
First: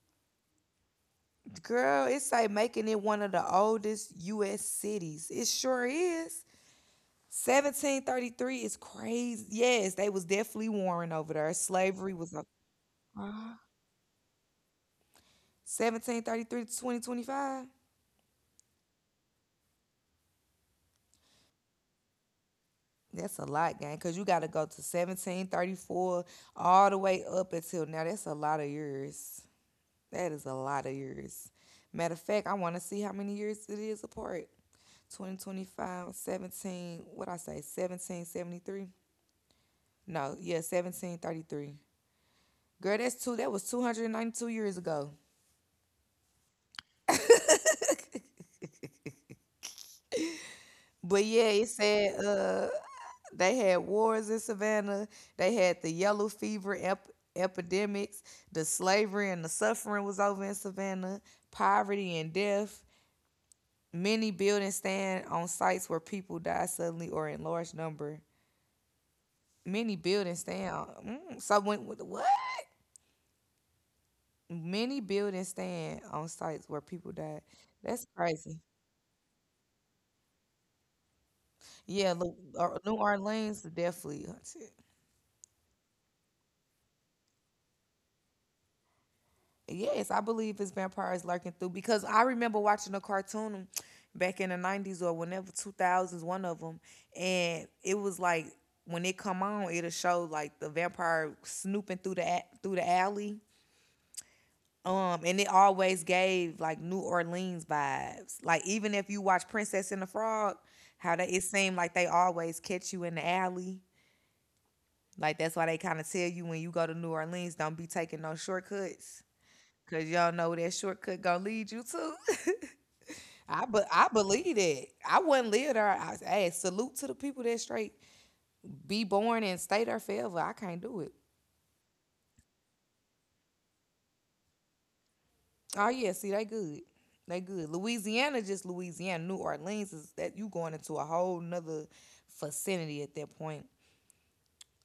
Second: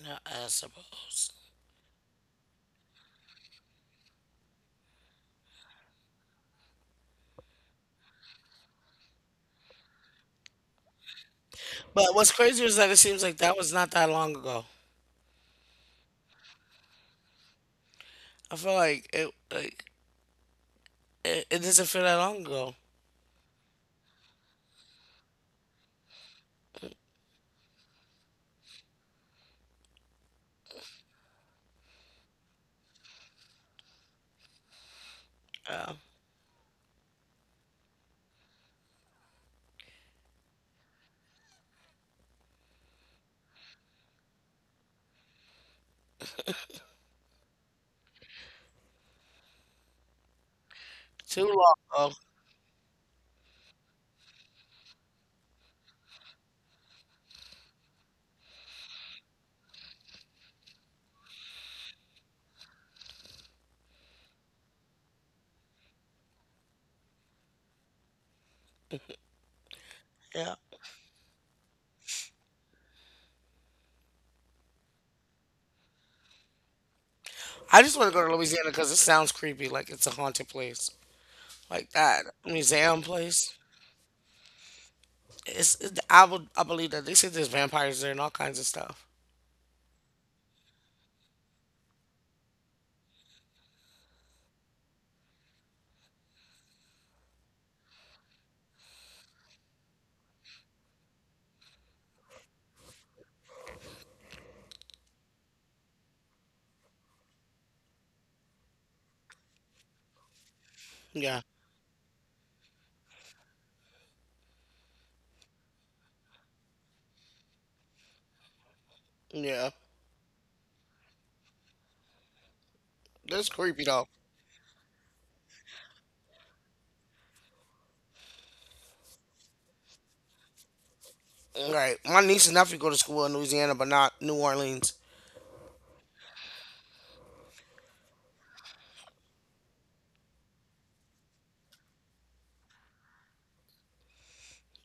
No, I suppose. Girl, it's like making it one of the oldest US cities. It sure is. 1733 is crazy. Yes, they was definitely warring over there. But Slavery what's was a crazy is that it seems like that was not that long ago. 1733 to 2025. I feel like it like it doesn't feel that long ago. That's a lot, gang, because you got to go to 1734 all the way up until now. That's a lot of years. That is a lot of years. Matter of fact, I want to see how many years it is apart. Twenty twenty Yeah. five, 17. What I say, 1773? No, yeah, 1733. Girl, that's two, that was 292 years ago. But Too yeah, it long ago. said they had wars in Savannah. They had the yellow fever epidemics. The slavery and the suffering was over in Savannah. Poverty and death. Many buildings stand on sites where people die suddenly or in large number. Many buildings Yeah. stand. So when, what? What? Many buildings stand on sites where people died. I just That's want to go to crazy. Louisiana because it sounds creepy, like it's a haunted place, like Yeah, that New museum place. Orleans, definitely. I would I believe that they said there's vampires there and all kinds of stuff. Yes, I believe it's vampires lurking through, because I remember watching a cartoon back in the 90s or whenever 2000s, one of them. And it was like when it come on, it'll show like the vampire snooping through the through the alley. And it always gave like New Orleans vibes. Like even if you watch Princess and the Frog, how they Yeah, it seemed like they always catch you in the alley. Like that's why they kind of tell you, when you go to New Orleans, don't be taking no shortcuts. yeah, Cause y'all know that shortcut gonna lead you to. that's I creepy but though. I believe that. I wouldn't live there. I, hey, salute to the people that straight be born and stay there forever. I can't do it. Right, my niece and nephew go to school in Louisiana, but not New Orleans. Oh yeah, see they good, they good. Louisiana just Louisiana. New Orleans is that you going into a whole nother vicinity at that point.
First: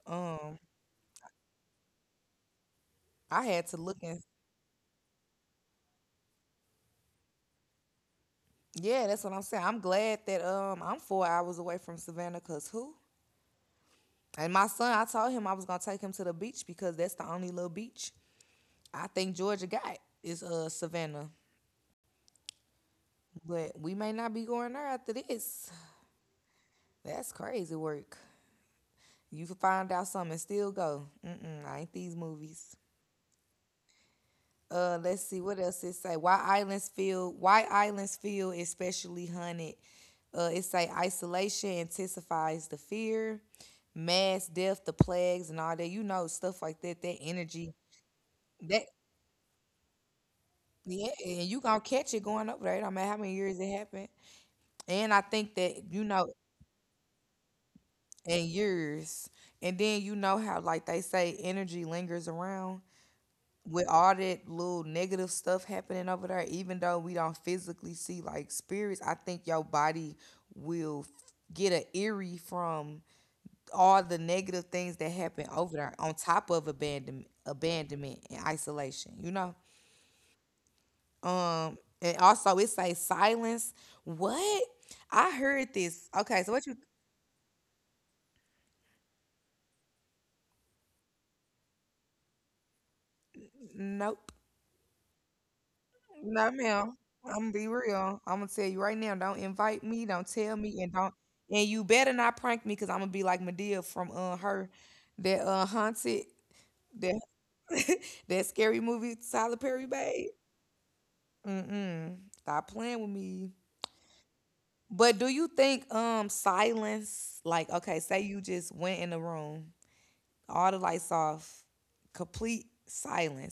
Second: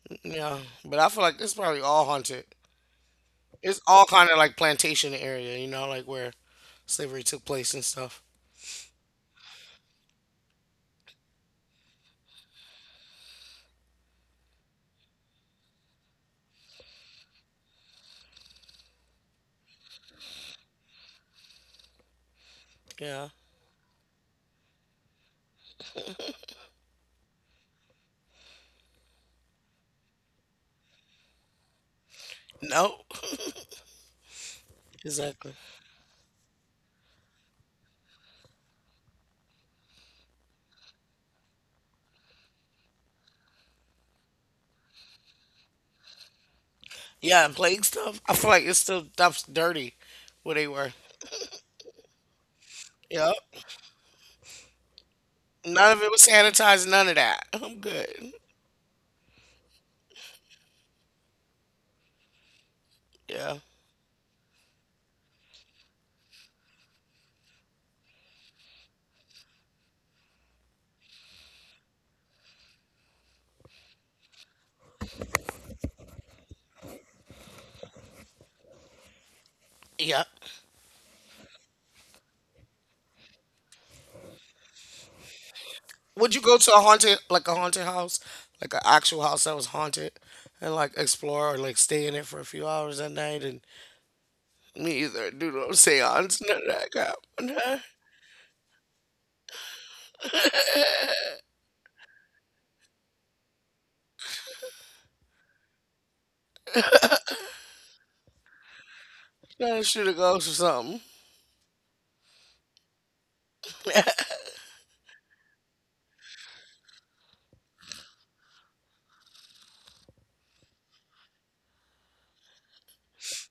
Um, Yeah, but I feel like it's probably all haunted. I had to It's look all and, kind of like plantation area, you know, like where slavery took place and stuff. yeah, that's what I'm saying. I'm glad that I'm 4 hours away from Savannah. Cause who? And my son, I told him I was gonna take him to the beach because that's the only little beach I think Georgia got is Savannah, Yeah. but we may not be going there after this. That's crazy work. You can find out something and still go. Mm-mm, I ain't these movies. No. Let's see Exactly. what else it say. Why islands feel especially hunted. It say isolation intensifies the fear, mass death, the plagues, and all that. You know stuff like that. That Yeah, and energy plague stuff. I feel like it's that, still stuffs dirty where they were. yeah, and you gonna catch it going over there. It don't matter how many Yep. years it happened. And I think that None of you it was know sanitized, none of that. I'm good. and years. And then you know how like they say energy lingers around Yeah. with all that little negative stuff happening over there. Even though we don't physically see like spirits, I think your body will get a eerie from all the negative things that happen over there, on top of abandonment and isolation, you know? Yeah. And also it says silence. What? I heard this. Would Okay, you so go what you... to a haunted like a haunted house? Like an actual house that was haunted and like explore or like stay in it for a few hours at night and Nope. me either do no seance, No, none of that ma'am. I'm gonna be crap. real. I'm gonna tell you right now. Don't invite me. Don't tell me. And don't. And you better not prank me, cause I'm gonna be like Medea from her, that haunted, that that scary movie Tyler None of Perry that shit a made. ghost or something. Mm-mm. Stop playing with me. But do you think silence, like, okay, say you just went in the room, all the lights off, complete silence.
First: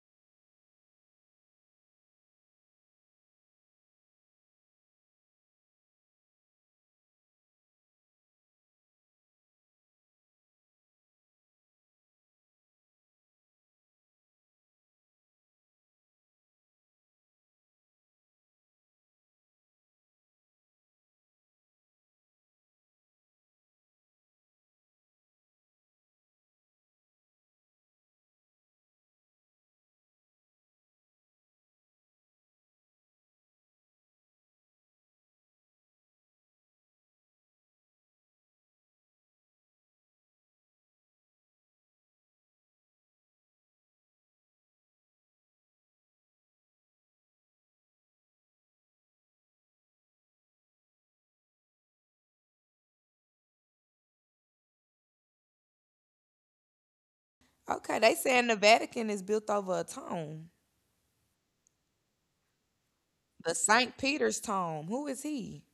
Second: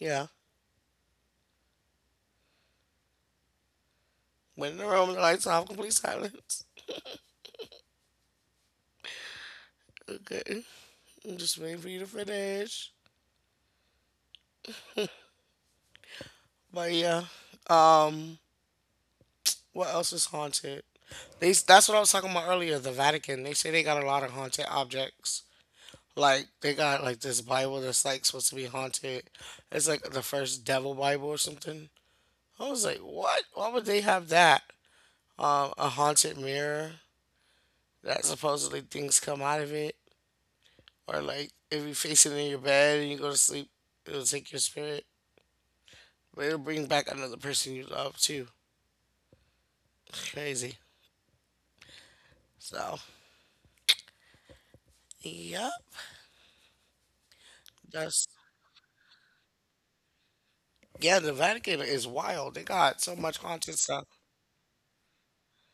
Yeah. When in the room, the lights off, complete silence. Okay. I'm just waiting for you to finish. But yeah. Um, what else is haunted? They that's what I was talking about earlier, the Vatican. They say they got a lot of haunted objects. Like they got like this Bible that's like supposed to be haunted. It's like the first devil Bible or something. I was like, what? Why would they have that? A haunted mirror that supposedly things come out of it, or like if you face it in your bed and you go to sleep, it'll take your spirit. It'll bring back another person you love too. Crazy. So, yep. Okay, they That's saying the Vatican is built over a tomb. yeah. The Vatican is wild. They got so much The haunted Saint stuff. Peter's tomb. Who is he?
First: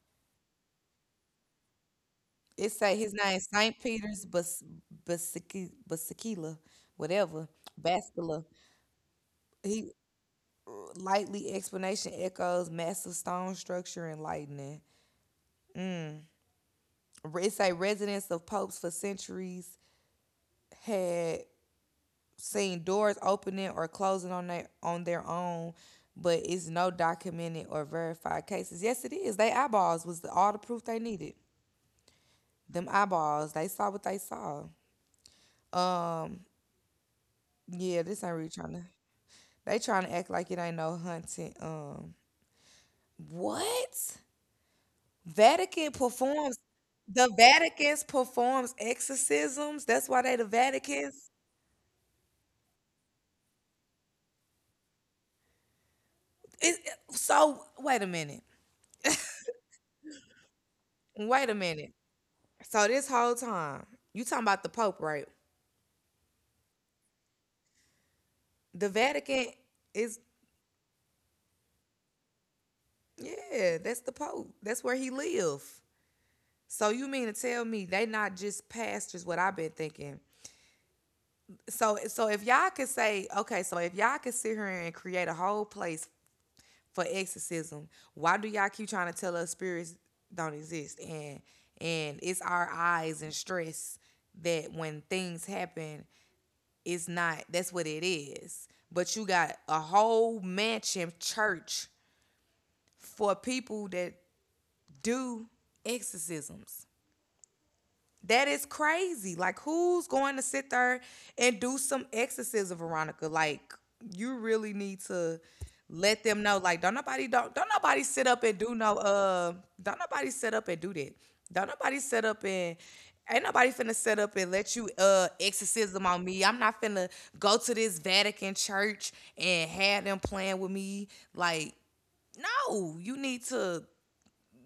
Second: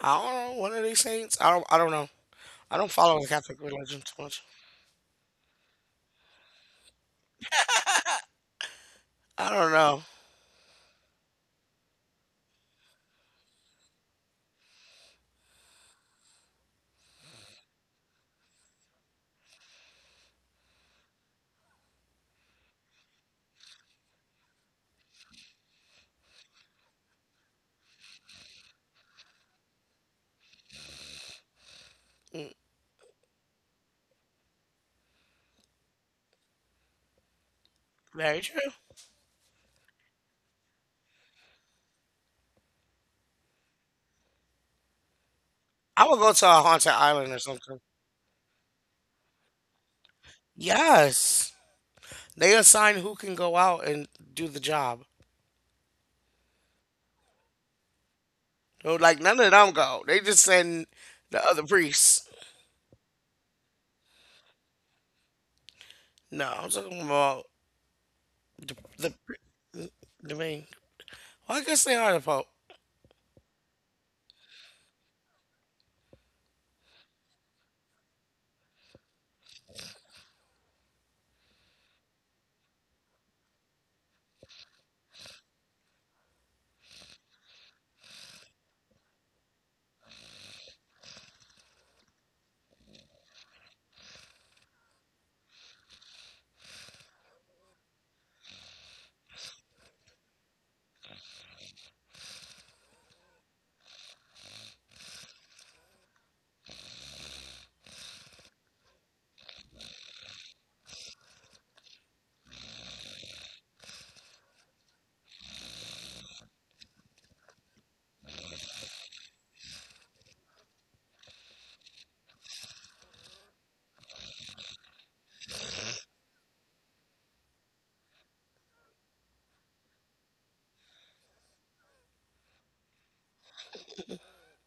I don't know. What are they saints? I don't know. It I don't say his follow the name Catholic Saint religion too Peter's much. Bas Basiki Basikila, whatever, Bascula. I don't He know. lightly explanation echoes massive stone structure and lightning. Mm. It say residents of popes for centuries had seen doors opening or closing on their own, but it's no documented or verified cases. Yes, it is. They eyeballs was the, all the proof they needed. Mm. Them eyeballs, they saw what they saw. Um, yeah, this ain't Very really true. trying to. They trying to act like it ain't no hunting. What? Vatican I would go to performs. a haunted The island or something. Vatican's performs exorcisms. That's why they the Vatican's. Yes. They assign who can go out and do the job. So wait a minute. So like none of them go. They just send the Wait a other minute. priests. So this whole time, you talking about the Pope, right? No, I'm talking about The the Vatican pri- is... the main. I guess they are the Pope. yeah, that's the Pope. That's where he live. So you mean to tell me they not just pastors? What I've been thinking. So if y'all could say, okay, so if y'all could sit here and create a whole place for exorcism. Why do y'all keep trying to tell us spirits don't exist? And it's our eyes and stress that when things happen, it's not, that's what it is. But you got a whole mansion church for people that do exorcisms. That is crazy. Like, who's going to sit there and do some exorcism, Veronica? Like, you really need to let them know. Like, don't nobody sit up and do no don't nobody sit up and do that. Don't nobody sit up and, ain't nobody finna sit up and let you exorcism on me. I'm not finna go to this Vatican church and have them playing with me. Like, no, you need to,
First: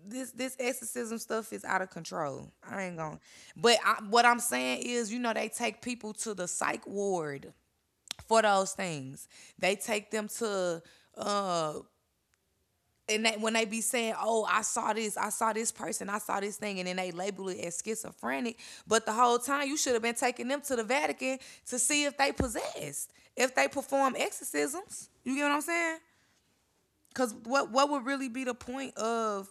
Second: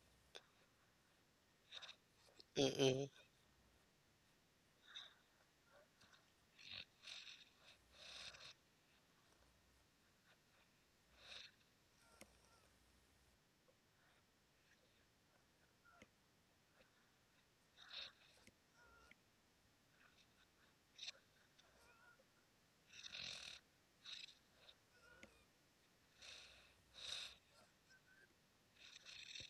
this exorcism stuff is out of control. I ain't Mm-mm. gonna. But I, what I'm saying is, you know, they take people to the psych ward for those things. They take them to uh and they, when they be saying, "Oh, I saw this person, I saw this thing," and then they label it as schizophrenic, but the whole time you should have been taking them to the Vatican to see if they possessed, if they perform exorcisms. You get what I'm saying? Because what would really be the point of,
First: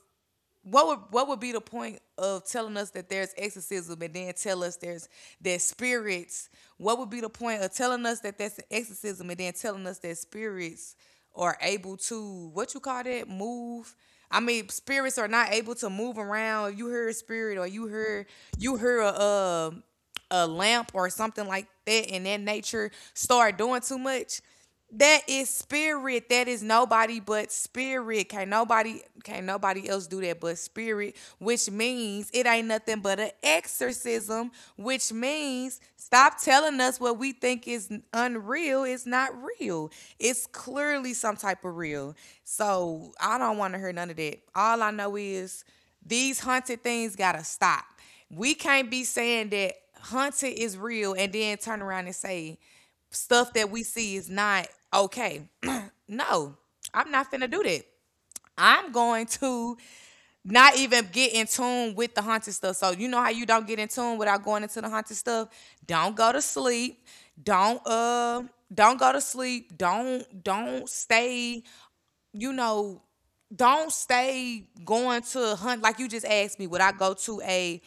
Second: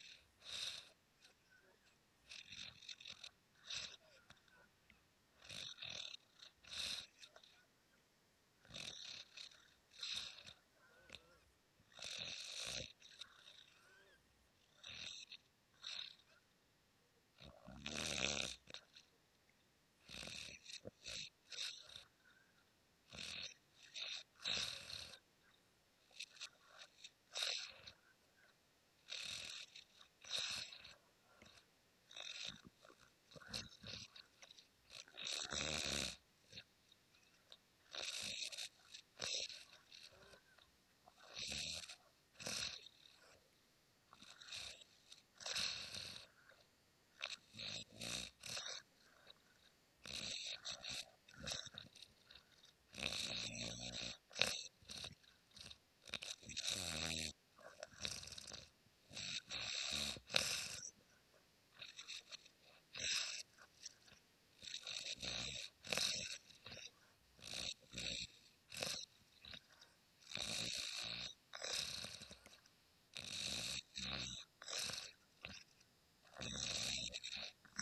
what would be the point of telling us that there's exorcism and then tell us there's spirits? What would be the point of telling us that that's an exorcism and then telling us that spirits are able to, what you call that, move? I mean, spirits are not able to move around. You hear a spirit, or you hear, you hear a um a lamp or something like that in that nature start doing too much, that is spirit. That is nobody but spirit. Can't nobody else do that but spirit, which means it ain't nothing but an exorcism, which means stop telling us what we think is unreal. It's not real. It's clearly some type of real. So I don't want to hear none of that. All I know is these haunted things gotta stop. We can't be saying that hunting is real and then turn around and say stuff that we see is not okay. No, I'm not finna do that. I'm going to not even get in tune with the haunted stuff. So you know how you don't get in tune without going into the haunted stuff? Don't go to sleep. Don't uh don't go to sleep. Don't stay, you know, don't stay going to hunt. Like you just asked me, would I go to a,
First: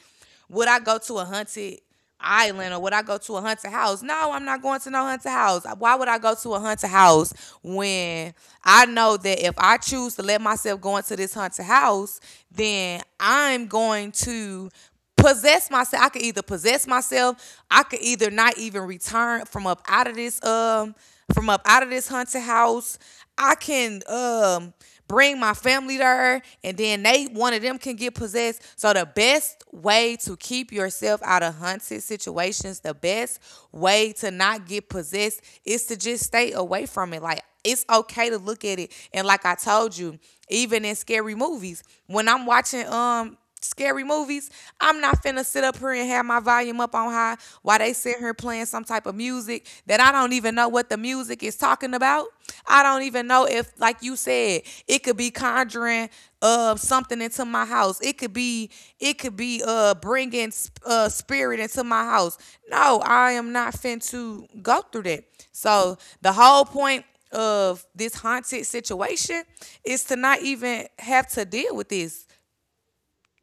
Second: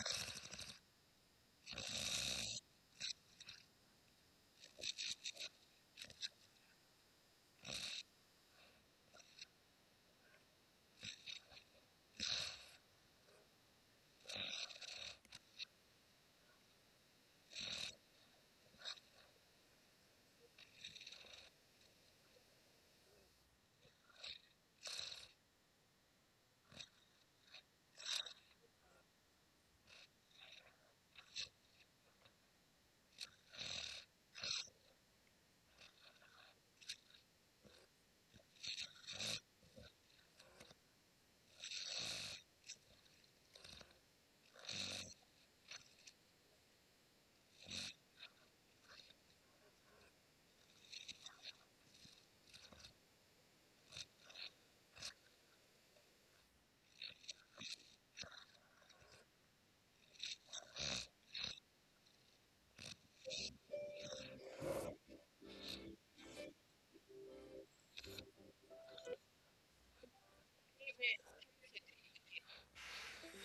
hunted island, or would I go to a haunted house? No, I'm not going to no haunted house. Why would I go to a haunted house when I know that if I choose to let myself go into this haunted house, then I'm going to possess myself. I could either possess myself. I could either not even return from up out of this from up out of this haunted house. I can bring my family there, and then they, one of them, can get possessed. So the best way to keep yourself out of haunted situations, the best way to not get possessed, is to just stay away from it. Like, it's okay to look at it, and like I told you, even in scary movies, when I'm watching scary movies, I'm not finna sit up here and have my volume up on high while they sit here playing some type of music that I don't even know what the music is talking about. I don't even know if, like you said, it could be conjuring something into my house. It could be, it could be bringing spirit into my house. No, I am not fin to go through that. So the whole point of this haunted situation is to not even have to deal with this.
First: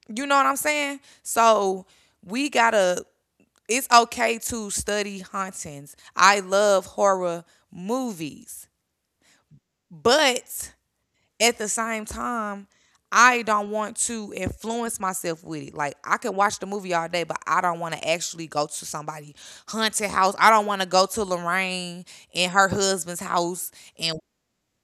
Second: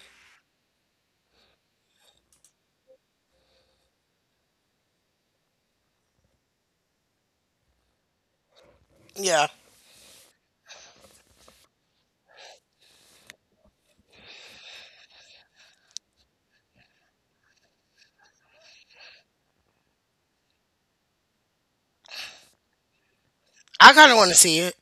You know what I'm saying? So we gotta. It's okay to study hauntings. I love horror movies, Yeah, but at the same time, I don't want to influence myself with it. Like, I can watch the movie all day, but I don't want to actually go to somebody haunted house. I don't want to go to Lorraine and her husband's house, I kind and of want to see it.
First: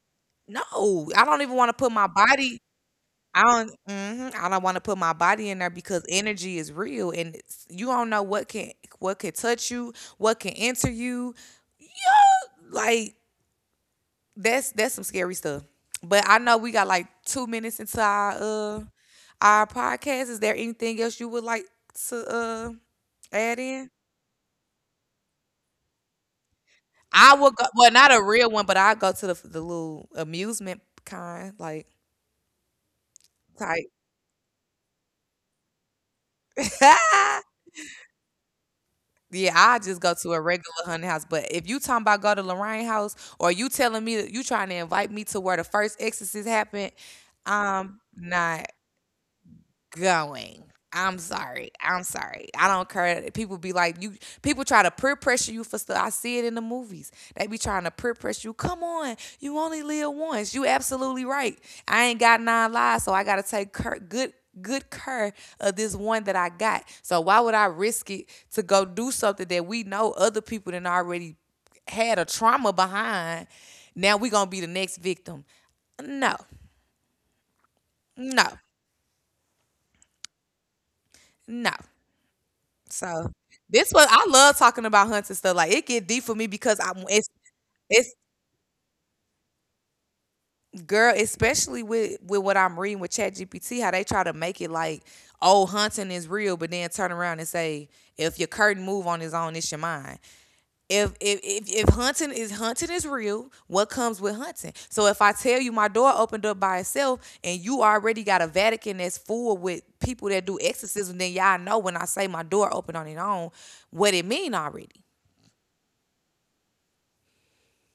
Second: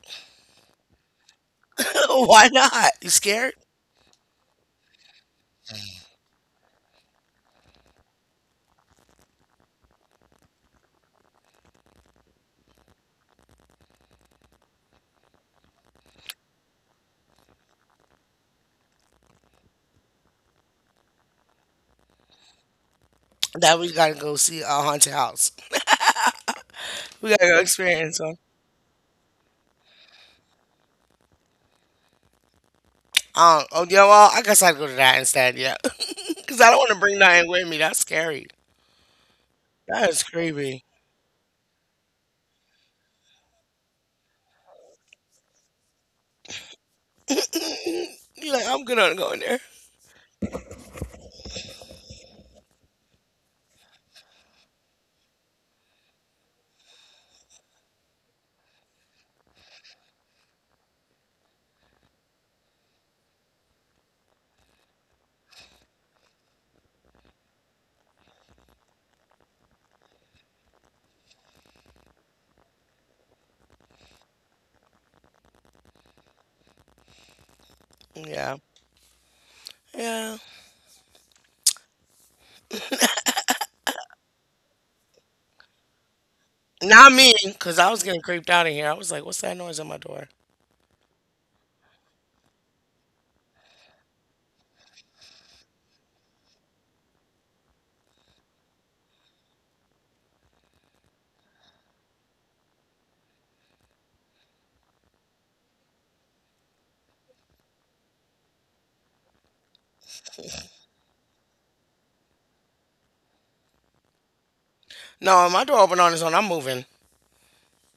no, I don't even want to put my Why body, not? You I scared? don't. Mhm, I don't want to put my body in there because energy is real, and it's, you don't know what can, what can touch you, what can enter you. Like that's some scary stuff. But I know we got like 2 minutes into our uh our podcast. Is there anything else you would like to add That in? we gotta go see a haunted house. We I gotta would go go. Well, not experience a one. real one, but I go to the little amusement kind, like Oh type. yeah. Well, I guess I'd go to that instead. Yeah, because I don't want to bring that in with me. That's scary. Yeah, I just That go is to a regular creepy. hunting house. But if you talking about go to Lorraine house, or you telling me that you trying to invite me to where the first exorcist happened, I'm You like? not I'm good on going there. going. I'm sorry. I'm sorry. I don't care. People be like, you, people try to peer pressure you for stuff. I see it in the movies. They be trying to peer pressure you. Come on. You only live once. You absolutely right. I ain't got nine lives, so I gotta take good good care of this one that I got. So why would I risk it to go do something that we know other people done already had a trauma behind? Now we gonna be the next victim. No, no, Yeah. Yeah. no. So this was, I love talking about hunting stuff. Like it get deep for me because I'm Not it's me, because I was it's getting creeped out of here. I was like, what's that noise on my door? girl, especially with what I'm reading with Chat GPT, how they try to make it like, oh, hunting is real, but then turn around and say, if your curtain move on its own, it's your mind. If hunting is real, what comes with hunting? So if I tell you my door opened up by itself and you already got a Vatican that's full with people that do exorcism, then y'all know when I say my door opened on its own, what it mean already. No, my door opened on its own. I'm moving.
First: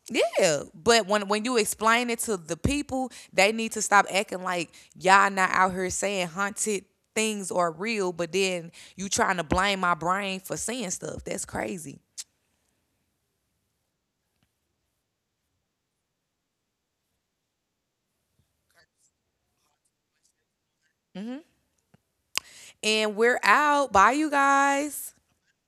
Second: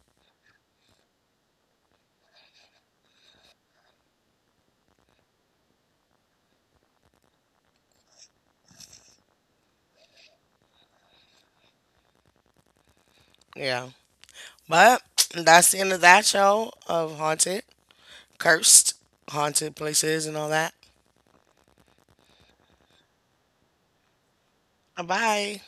Yeah, but when you explain it to the people, they need to stop acting like y'all not out here saying haunted things are real, but then you trying to blame my brain for seeing stuff. That's crazy. Yeah. But that's the end of that show of Haunted. Cursed haunted places and all that. Mm-hmm. And we're out. Bye, you guys. Bye.